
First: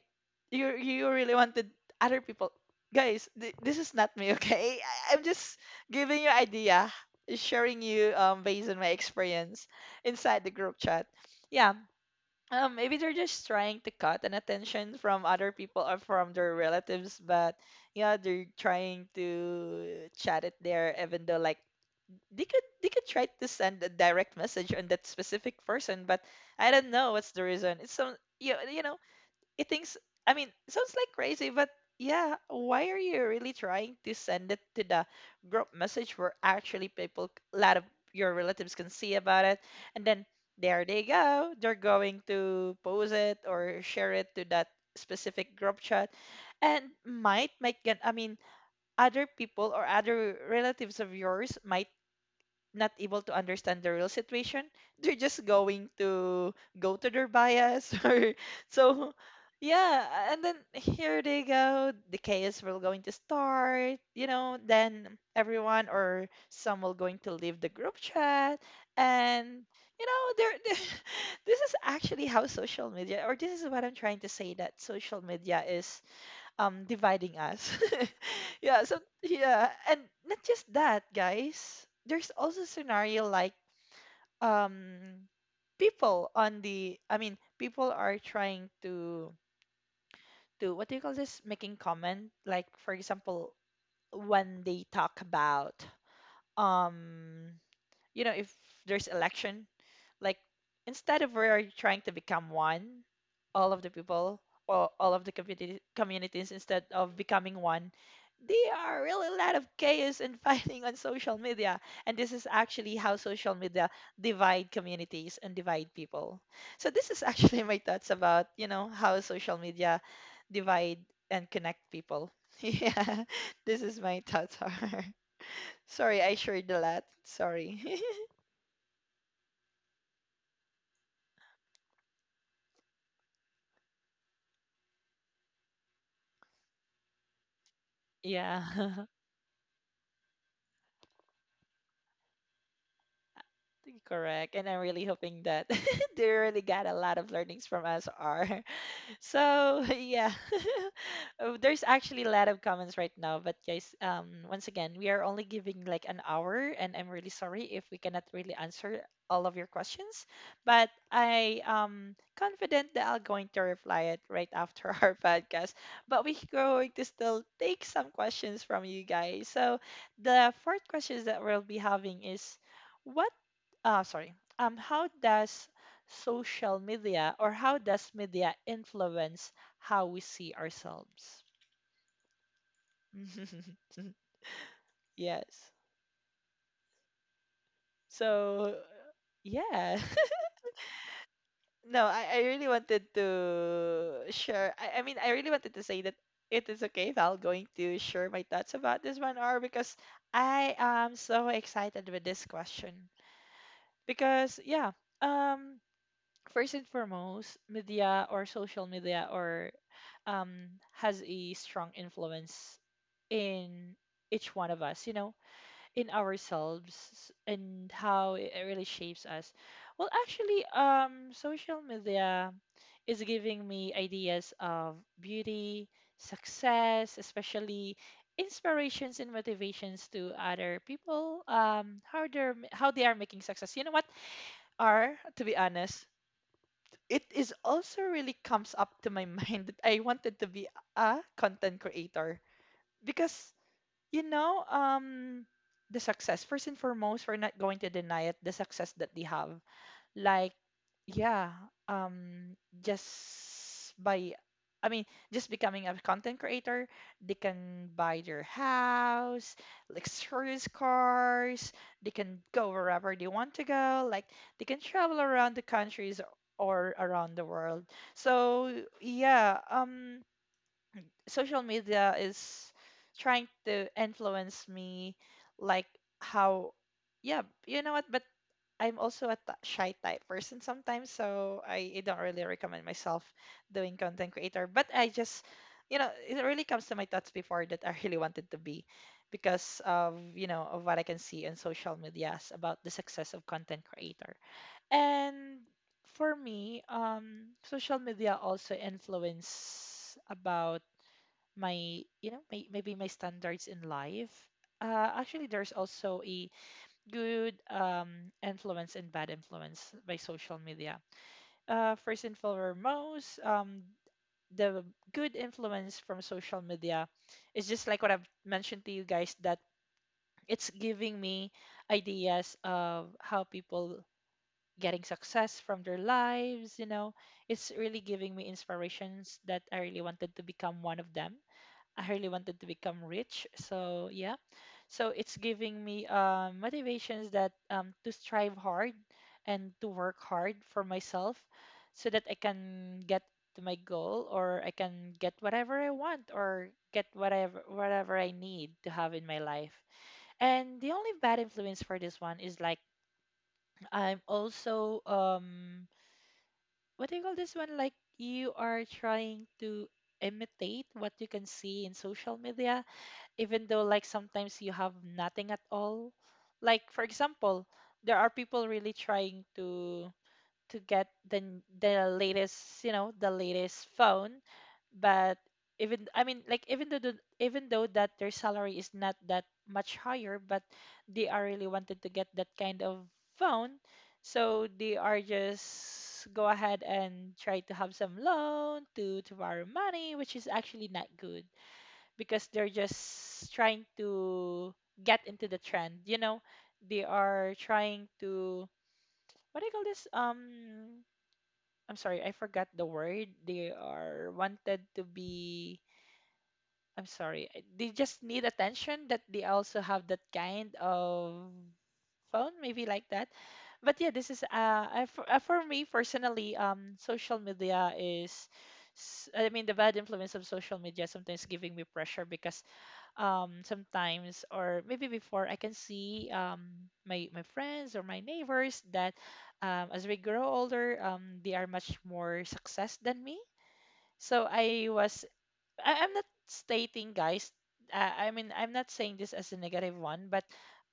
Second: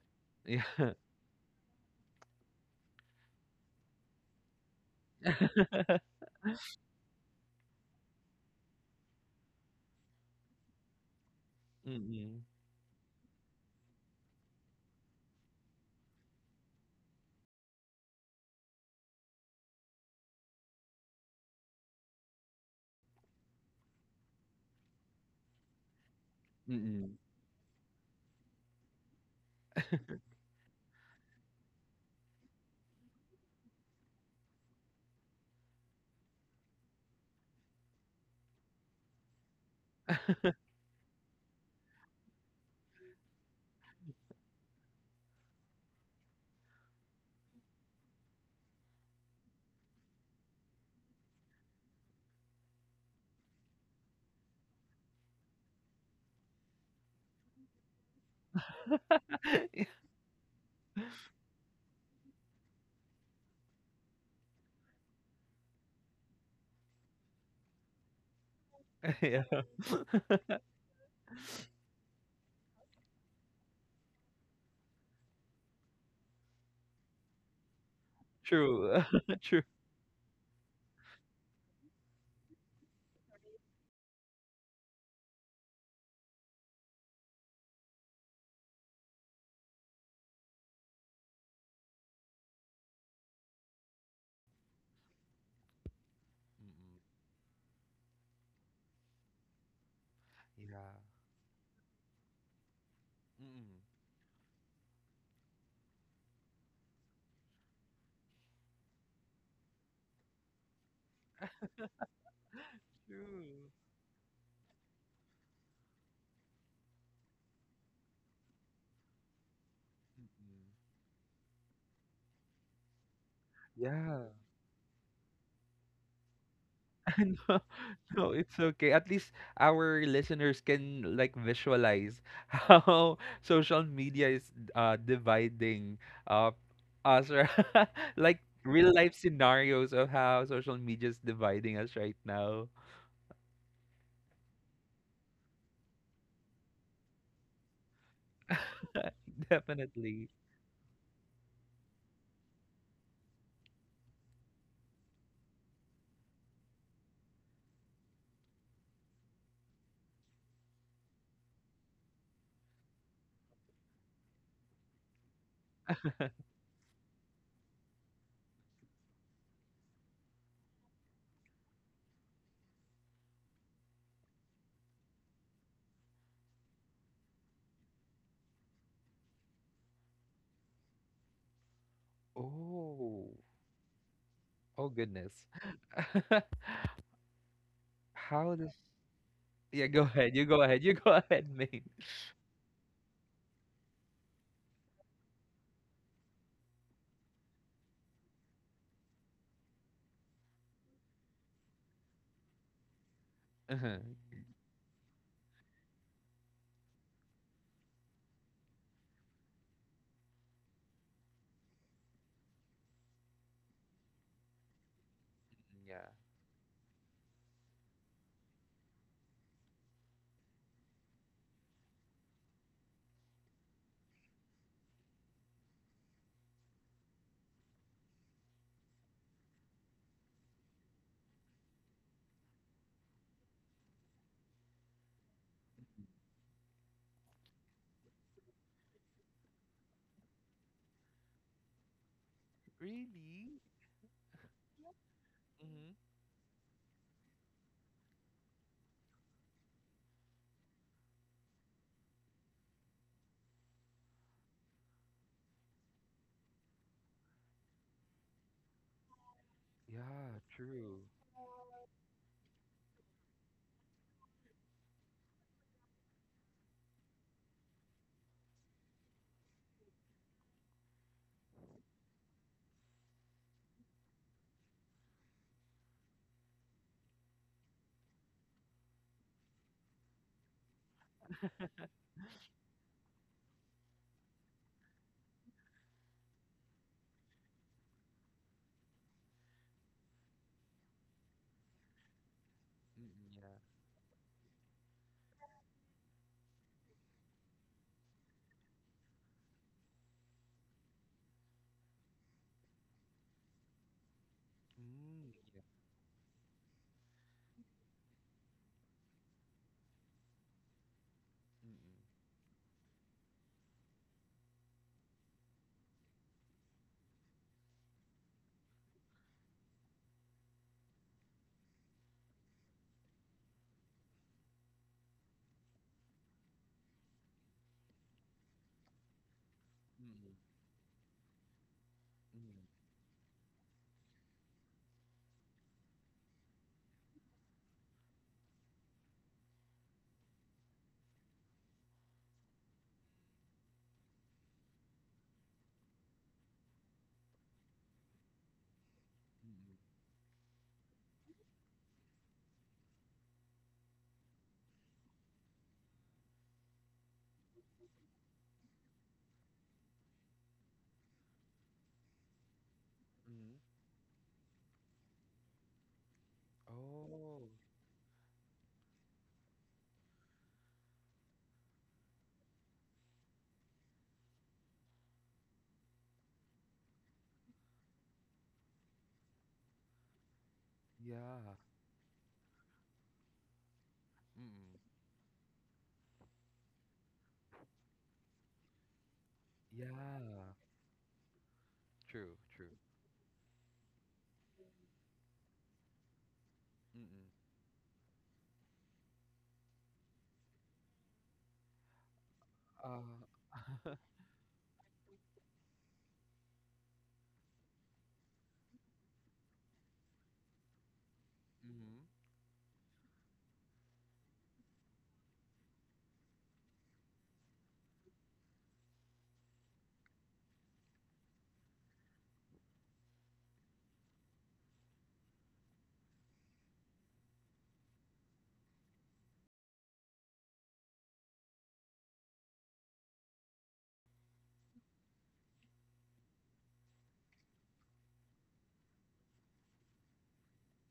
You Yeah. Really wanted other people, guys, this is not me okay, I'm just giving you idea, sharing you based on my experience inside the group chat, yeah. Mm, mm. Maybe they're just trying to cut an attention from other people or from their relatives, but yeah, they're trying to chat it there, even though like they could try to send a direct message on that specific person. But I don't know Mm. what's the reason. It's some you know, it thinks, I mean, it sounds like crazy. But yeah, why are you really trying to send it to the group message where actually people a lot of your relatives can see about it? And then there they go, they're going to post it or share it to that specific group chat, and might make an, I mean, other people or other relatives of yours might not able to understand the real situation. They're just going to go to their bias or so. Yeah, and then here they go, the chaos will going to start, you know, then everyone or some will going to leave the group chat. Yeah. And you know there, this is actually how social media, or this is what I'm trying to say, that social media is dividing us. Yeah, so True. True. yeah, and not just that, guys. There's also scenario like um people on the, I mean, people are trying to what do you call this? Making comment. Like for example, when they talk about Mm. um you know, if there's election, like Yeah. instead of we are trying to become one, all of Mm. the people or all of the communities, instead of becoming one, they are really a lot of chaos and fighting on social media. And this is actually how social True. media divide communities and divide people. So this is actually my thoughts about, you know, how social media Mm. divide and connect people. Yeah, this is my Yeah. thoughts are. Sorry, I shared a lot. No, Sorry. no, it's okay. At least our listeners can like visualize how social media is dividing uh us, or like, real Yeah. life scenarios of how social media is dividing us right now. Correct. And I'm really hoping that they really got a lot of learnings from us, R. So Definitely. yeah. Oh, there's actually a lot of comments right now. But guys, once again, we are only giving like an hour, and I'm really sorry if we cannot really answer all of your questions. But I am confident that I will going to reply it right after our podcast. But we're going to still take some questions from you guys. So the fourth questions that we'll be having is, what? Sorry. How does social media or how does media influence how we see ourselves? Oh, oh goodness. Yes. How does, So, yeah, yeah. go ahead. You go ahead. You go ahead, mate. No, I really wanted to share. I mean, I really wanted to say that it is okay if I'm going to share my thoughts about this 1 hour because I am so excited with this question. Uh-huh. Because, yeah, um, first and foremost, media or social media or um, has a strong influence in each one of us, you know, Yeah. in ourselves and how it really shapes us. Well, actually, social media is giving me ideas of beauty, success, especially inspirations and motivations to other people. How they're how they are making success. You know what? Are to be honest, it is also really comes up to my mind that I wanted to be a content creator because Really? you know, Mm-hmm. the success, first and foremost, we're not going to deny it. The success that they have, like, yeah, um, just by, I mean, just becoming a content creator, they can buy their house, Yeah, luxurious true. cars. They can go wherever they want to go. Like, they can travel around the countries or around the world. So yeah, social media is trying to influence me like how. Yeah, you know what, but I'm also a shy type person sometimes, so I don't really recommend myself doing content creator. But I just, you know, it really comes to my thoughts before that I really wanted to be, because of, you know, of what I can see in social medias about the success Mm-mm, of yeah. content creator. And for me, social media also influence about my, you know, maybe my standards in life. Mm, Actually yeah. there's also a good influence and bad influence by social media. Mm-mm. First and foremost, the good influence from social media is just like what I've mentioned to you guys, that it's giving me ideas of how people getting success from their lives, you know. It's really giving me inspirations that I really Mm-mm. wanted to become one of them. I really Mm-mm. wanted to become rich. So yeah. So it's giving me motivations that to strive hard and to work hard for myself so that I can get to my goal, or I can get whatever I want, or get whatever I need to have in my Mm-mm. life. And the only bad influence for this one is like I'm also what do you call this one? Like, you are trying to imitate what you can see in social media, Mm-mm. even though like sometimes you have nothing at all. Like, for Oh, example, there are people really trying to get the latest, the latest phone. But even I mean, like, even though that their salary is not that much higher, but they are yeah. really wanted to get that kind of phone. So Mm-mm. they are just go ahead and try to have some loan to borrow money, which is Yeah. actually not good True, because they're true. just trying to get into the trend. You know, they Mm-mm. are trying to, what do you call this? I'm sorry, I forgot the word. They Uh, are wanted to be. I'm sorry. They just need attention that they also have that kind of mm-hmm. phone, maybe like that. But yeah, this is for me personally, social media I mean, the bad influence of social media sometimes giving me pressure because sometimes or maybe before I can see my friends or my neighbors that, as we grow older, they are much more success than me. So I'm not stating guys, I mean, I'm not saying this as a negative one, but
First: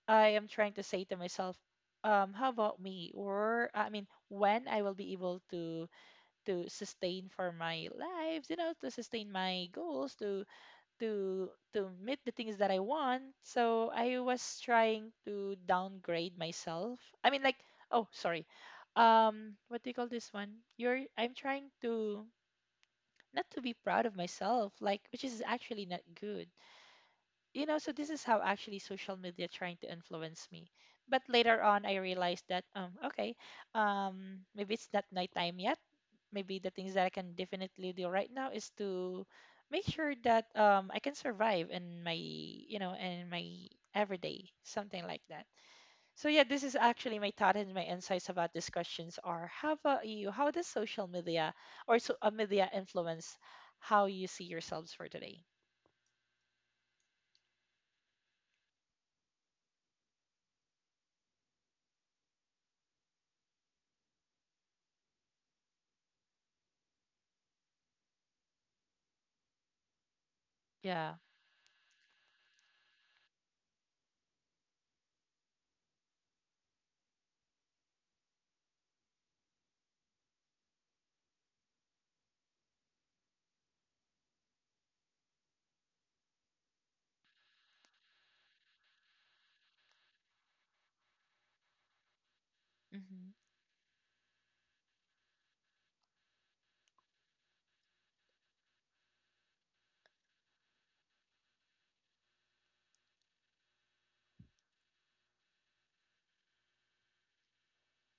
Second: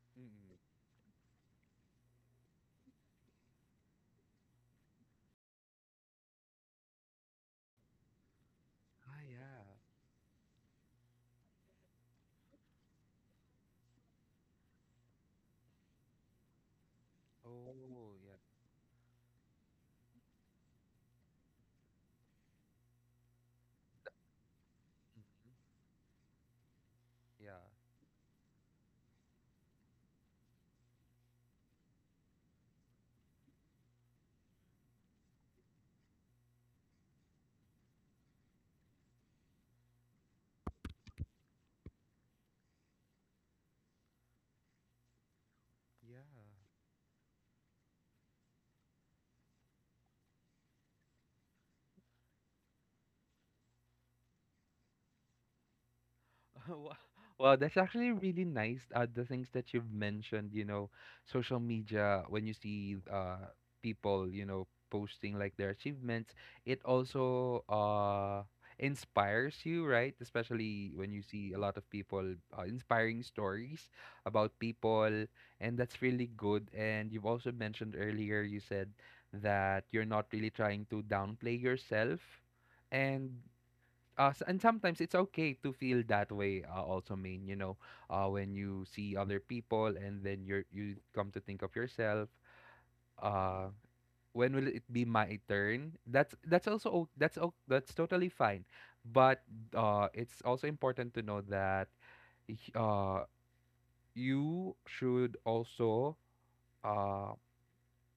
I am Mm-mm. trying to say to myself, how about me? Or I mean, when I will be able to sustain for my lives, you know, to Ah, sustain my yeah. goals to meet the things that I want. So I was trying to downgrade myself. I mean, like, oh, Oh, yeah. sorry. What do you call this one? You're I'm trying to not to be proud of myself, like, which is Mm-hmm. actually not good. Yeah. You know, so this is how actually social media trying to influence me. But later on I realized that, okay, maybe it's not nighttime yet, maybe the things that I can definitely do right now is to make sure that, I can survive in my everyday, something like that. Yeah. So yeah, this is actually my thought and my insights about these questions are how about you? How does social media or so, media influence how you see yourselves for today? Wow, wow, that's actually really nice. The things that you've mentioned, you know, social media, when you see people, you know, posting like their achievements, it also inspires you, right? Especially when Yeah. you see a lot of people inspiring stories about people, and that's really good. And you've also mentioned earlier, you said that you're not really trying to downplay yourself. And sometimes it's okay to feel that way also mean you know when you see other people and then you come to think of yourself Hmm. uh when will it be my turn? That's that's also o- that's o- that's totally fine but it's also important to know that y- uh you should also uh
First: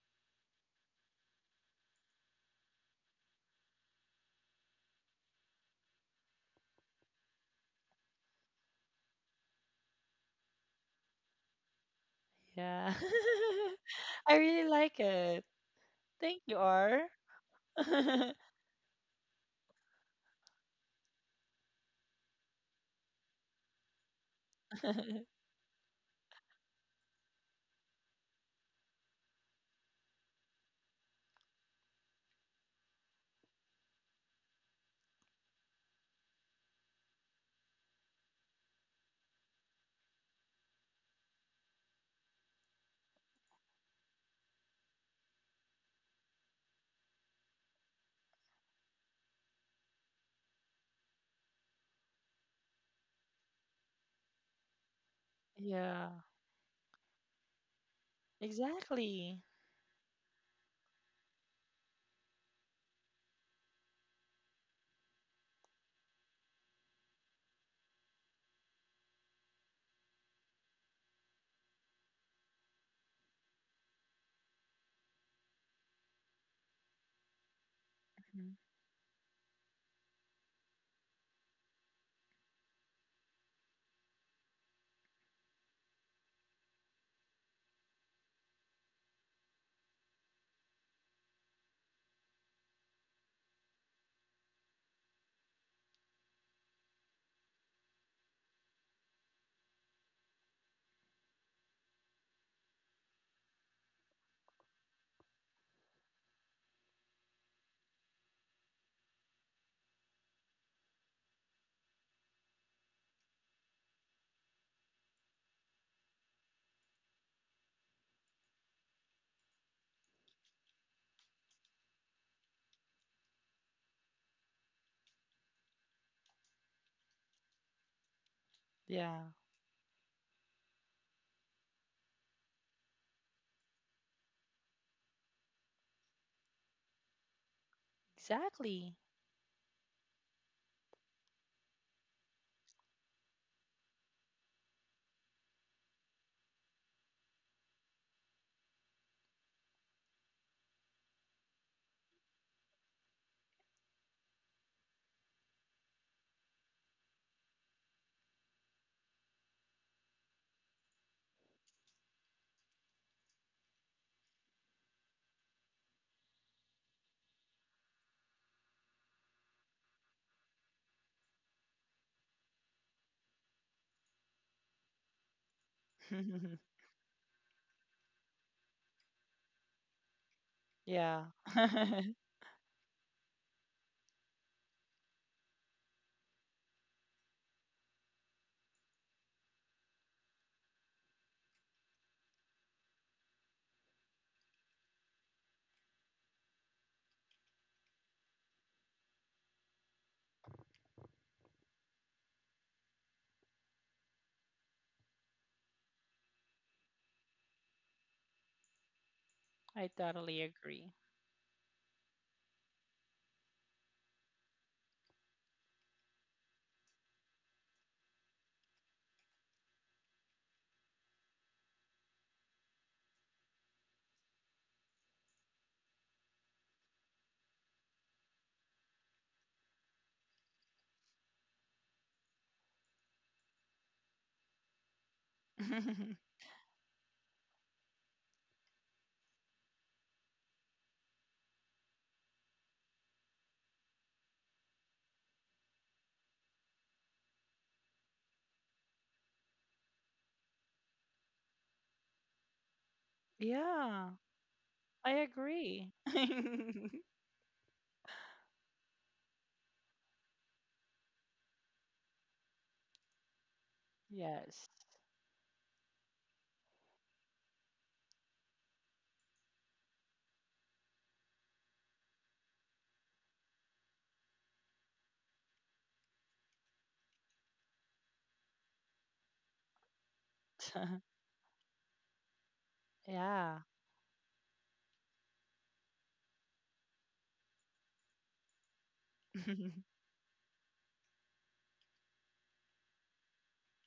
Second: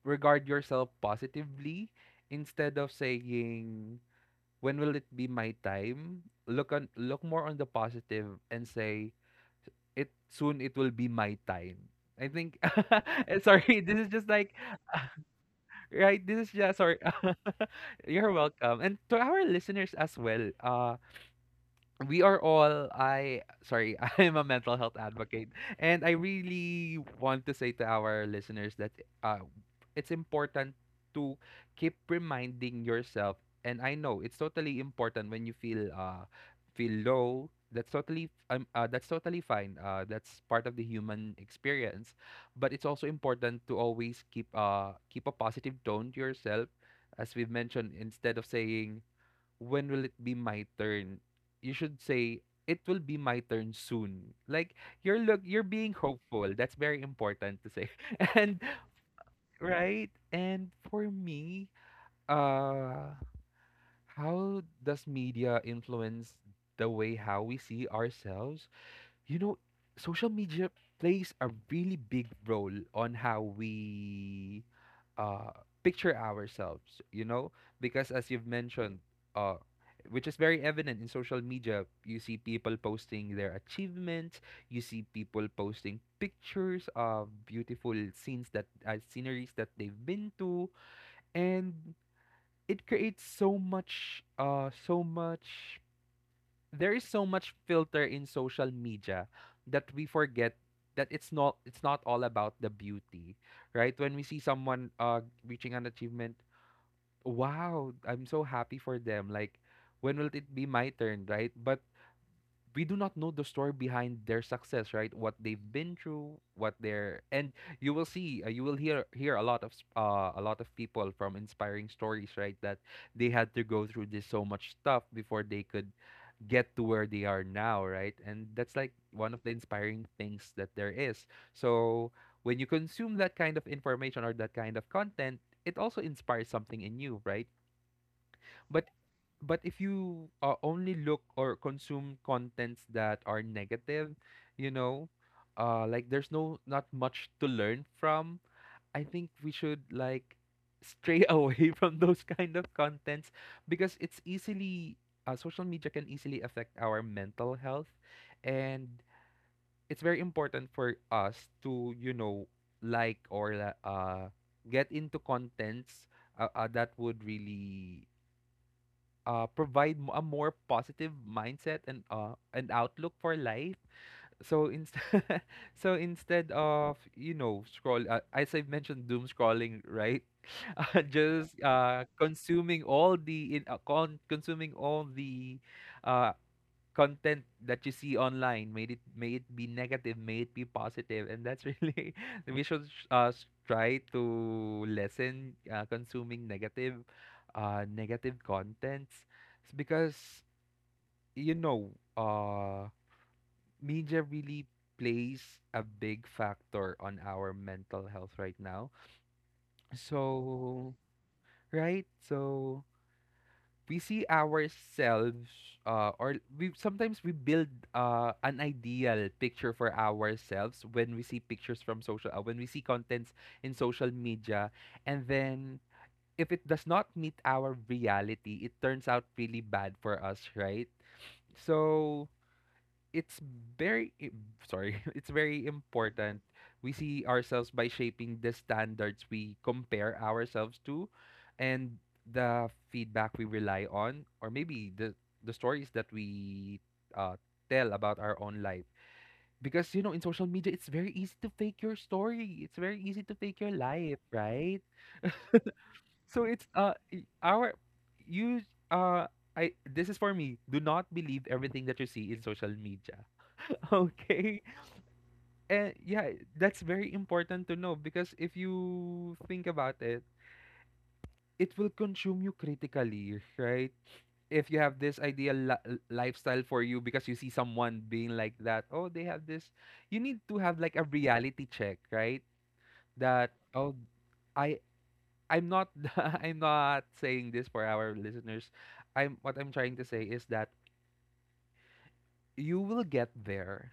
regard yourself positively instead of saying when will it be my time. Look on, look more on the positive and say it soon, it will be my time, I think. Yeah. Sorry, this is just I like really like it. right, Thank this is you, just sorry. R. You're welcome, and to our listeners as well, we are all I sorry, I am a mental health advocate, and I really want to say to our listeners that uh it's important to keep reminding yourself. And I know it's totally important when you feel low. That's totally that's totally fine, that's part of the human experience. But it's also important to always keep a positive tone to yourself, as we've mentioned, instead of saying when will it be my turn? You should say it will be my turn soon. Like you're being Yeah, hopeful. That's very important to say. And exactly. right? And for me, uh how does media influence the way how we see ourselves? You know, social media plays a really big role on how we uh, picture ourselves, you know, because as you've Mhm. mentioned, uh, which is very evident in social media. You see people posting their achievements, you see people posting pictures of beautiful scenes that sceneries that they've been to, and it creates so much, there is so much filter in social media that we forget that it's not all about the beauty, right? When we see someone reaching an achievement, wow, I'm so happy for them. Like, when will it be my turn, right? But we do not know the story behind their success, right? What they've been through, what they're, and you will see, you will hear a lot of a lot of people from inspiring stories, right? That they had to go through this so much stuff before they could get to where they are now, right? And that's like Yeah, one of the inspiring things that there is. So when you consume that kind of information or that kind of content, it also inspires something in you, right? But exactly. but if you only look or consume contents that are negative, you know, like there's no not much to learn from. I think we should like stray away from those kind of contents because it's easily social media can easily affect our mental health. And it's very important for us to you know like get into contents that would really provide a more positive mindset and an outlook for life. So so instead of you know scroll as I've mentioned, doom scrolling, right? Yeah. just I consuming all the consuming all the uh content that you see online, may it be negative, may it be positive. And that's really we should try to lessen consuming negative contents. It's because you know media really plays a big factor on our mental health right now. totally So, agree. right? So, we see ourselves or we sometimes we build an ideal picture for ourselves when we see pictures from social when we see contents in social media. And then if it does not meet our reality, it turns out really bad for us, right? So it's very i- sorry, it's very important. We see ourselves by shaping the standards we compare ourselves to, and the feedback we rely on, or maybe the stories that we uh, tell about our own life. Because you know in social media it's very easy to fake your story, it's very easy to fake your Yeah, life, right? I agree. So it's I- our you uh I this is for me, do not believe everything that you see in social media. Okay. Yes. And yeah, that's very important to know, because if you think about it, it will consume you critically, right? If you have this ideal lifestyle for you because you see someone being like that, oh, they have this, you need to have like a reality check, right? That Yeah. oh, I I'm not I'm not saying this for our listeners. I'm what I'm trying to say is that you will get there,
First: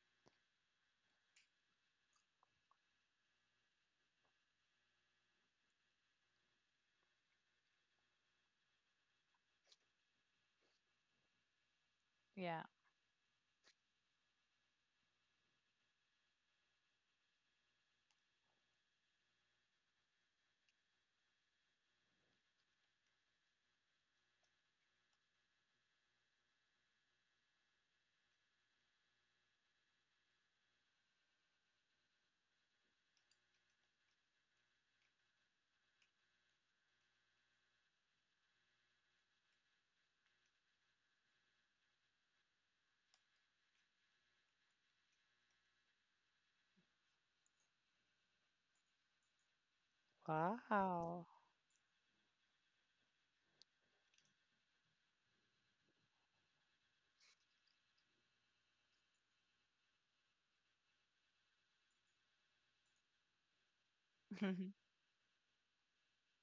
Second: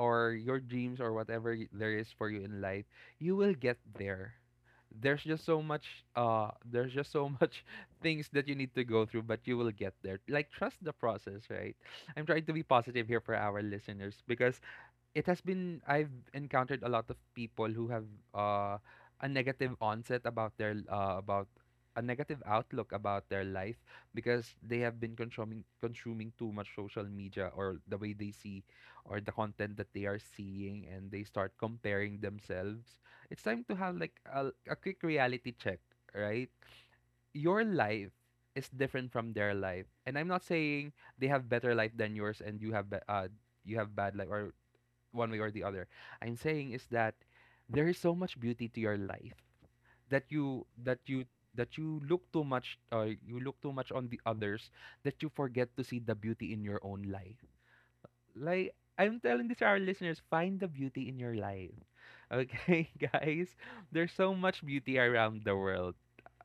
or your dreams or whatever there is for you in life, you will get there. There's just so much there's just so much things that you need to go through, but you will get there. Like trust the process, right? I'm trying to Yeah. be positive here for our listeners because it has been I've encountered a lot of people who have uh, a negative onset about their about a negative outlook about their life because they have been consuming too much social media, or the way they see or the content that they are seeing, and they start comparing themselves. It's time to have like a quick reality check, right? Your life is different from their life, and I'm not saying they have better life than yours and you have you have bad life or one way or the other. I'm saying is that there is so much beauty to your life that you that you Wow. that you look too much you look too much on the others that you forget to see the beauty in your own life. Like I'm telling this to our listeners, find the beauty in your life. Okay, guys? There's so much beauty around the world.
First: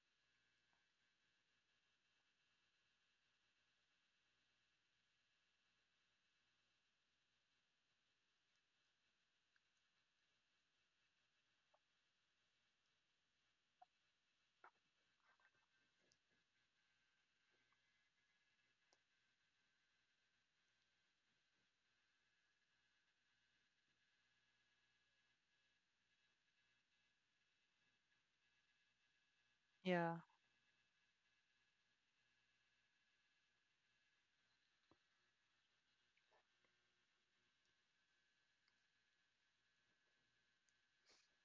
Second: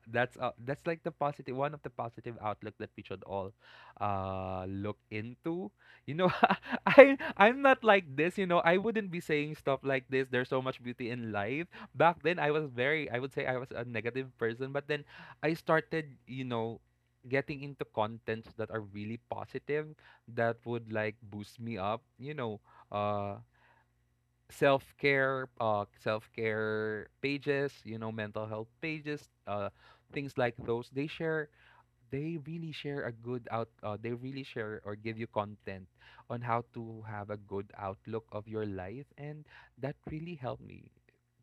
That's like the positive one of the positive outlook that we should all look into, you know. I'm not like this, you know, I wouldn't be saying stuff like this. There's so much beauty in life. Back then I was very, I would say I was a negative person, but then I started, you know, getting into contents that are really positive that would like boost me up, you know. uh Self care, self care pages, you know, mental health pages, Yeah. things like those. They really share a good out. They really share or give you content on how to have a good outlook of your life, and that really helped me.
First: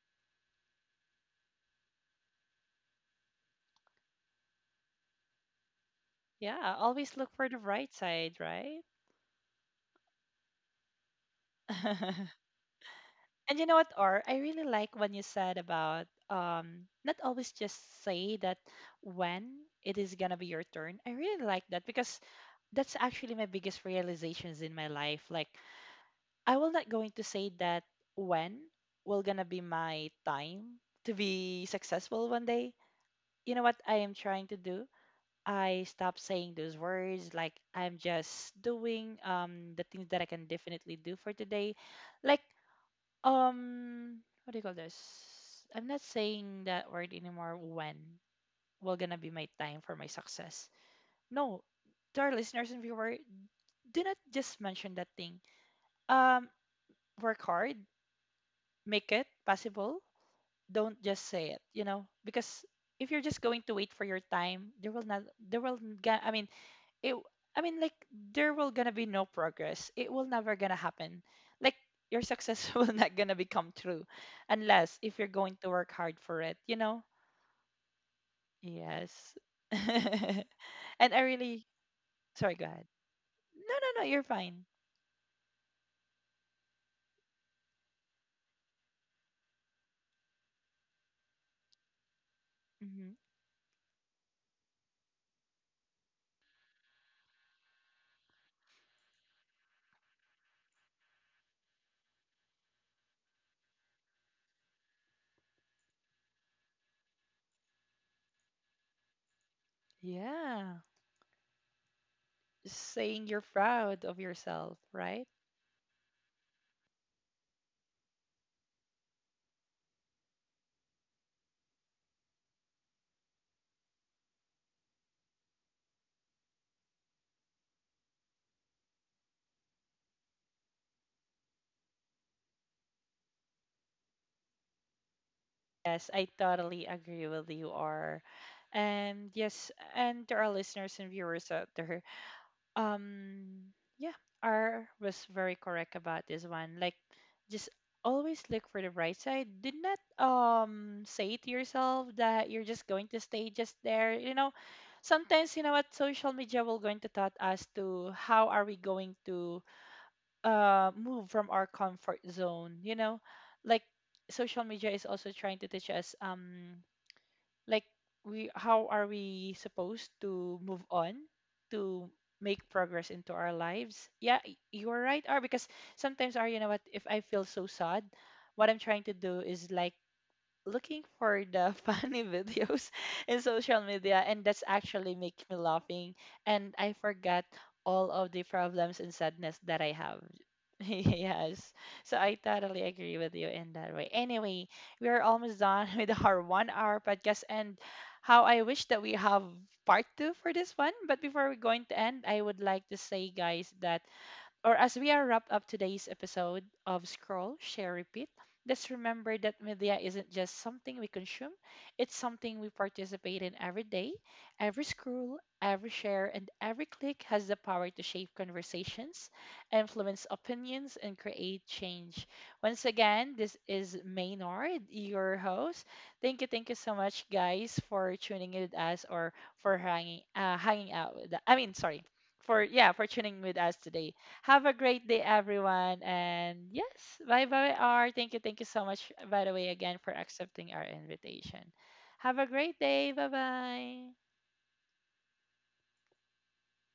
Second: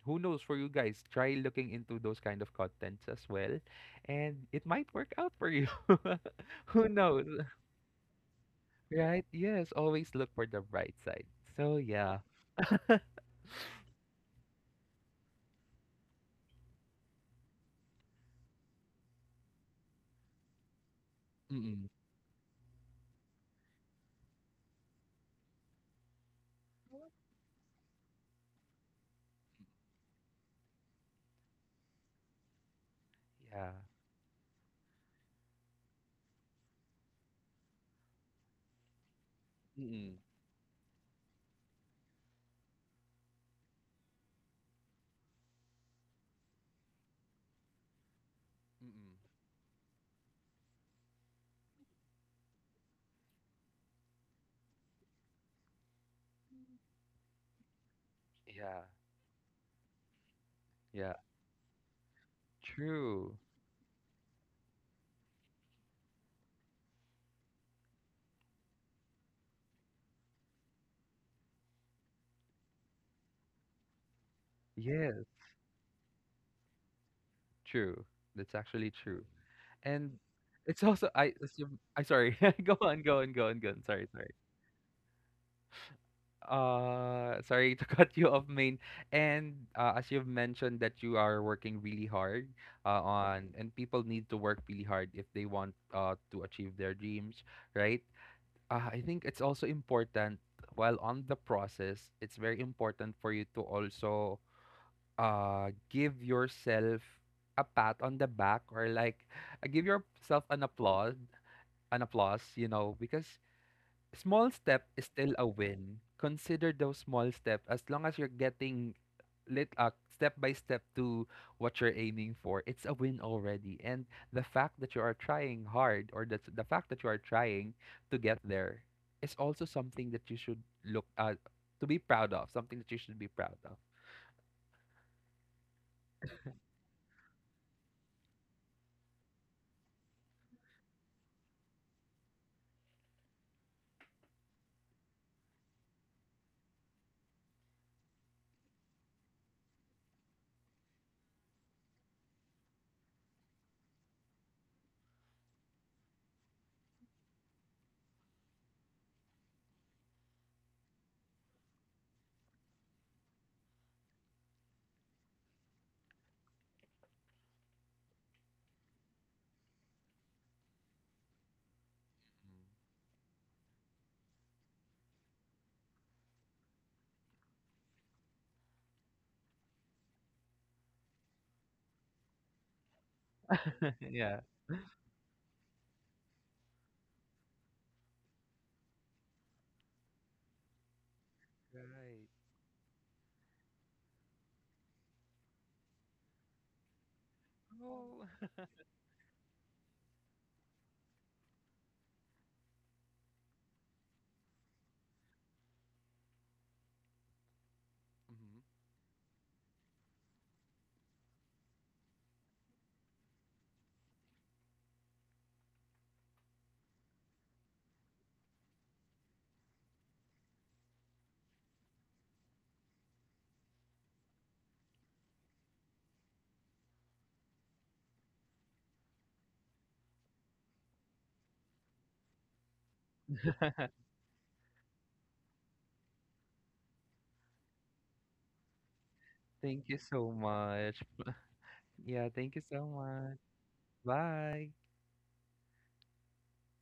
Who knows for you guys? Try looking into those kind of contents as well, and it might work out for you. Yeah. Who Always knows, look for the bright side, right? right? Yes, always look for the bright side. So yeah, And you know what, Or? I really like when you said about, not always just say that when it is gonna be your turn. I really like mm that because that's actually my biggest realizations in my life. Like, I will not going to say that when will gonna be my time to be successful one day. You know yeah. what I am trying to do? I stop saying those words, like I'm just doing the things Mm-mm. that I can definitely do for today. Like, um what do you call this? I'm not saying that word anymore, when will gonna Mm-mm. be my time for my success. No, to our listeners and viewer, do not just mention that thing. Um Work hard, Yeah, make it possible, don't yeah, just say it because if you're true. just going to wait for your time, there will not there will ga- I mean, it, I mean, like, there will gonna be no progress, it will never gonna happen, like your success will not gonna become true unless if Yes, you're going to work hard for it. true. That's actually true. Yes. And it's also And I I really... assume I sorry. Sorry, go Go ahead. on, go on, go on, go No, on. no, no, Sorry, you're sorry. fine. Sorry to cut you off, main. And as you've mentioned that you are working really hard Hmm. And people need to work really hard if they want to achieve their dreams, right? I think it's also important, while on the process, it's very important for you to also give yourself a pat on the back, or like give yourself an Yeah, applause, an applause, you know, saying you're because proud of small yourself, step is right? still a win. Consider those small steps. As long as you're getting lit step by step to what you're aiming for, it's a win already. And the fact that you are trying hard, or that the fact that you are trying to get there is also something that you should look to be proud of, something that you should be proud of. Yes, I totally agree with you, R. And yes, and to our listeners and viewers out there, um, yeah, R was very correct about this one. Like, just always look for the bright side. Do not say to yourself that you're just going to stay just there. You know, sometimes, you know what, social media will going to taught us to how are we going to move from our comfort zone, like social media is also trying to teach us, like, we how are we supposed to move on to make progress into our lives. Yeah, you're right, are, because sometimes, are, you know what, if I feel so sad, what I'm trying to do is like looking for the funny videos in social media, Yeah, and that's actually make me laughing and I forgot all of the problems and sadness that I have. Yes. So right. I totally agree with you in that way. Anyway, we are almost done with our one hour podcast and Oh. how I wish that we have part two for this one. But before we're going to end, I would like to say guys that, or as we are wrapped up today's episode of Scroll, Share, Repeat, Mhm. let's remember that media isn't just something we consume, it's something we participate in every day. Every scroll, every share, and every click has the power to shape conversations, influence opinions, and create change. Once again, this is Maynard, your host. Thank you so much, guys, for tuning in with us, or for hanging out with. I mean, sorry for tuning with us today. Have a great day, everyone. And yes, bye bye, R. Thank you. Thank you so much, by the way, Thank again, you for so accepting our much. invitation. Yeah, Have a thank you great so day. Bye much. bye. Bye.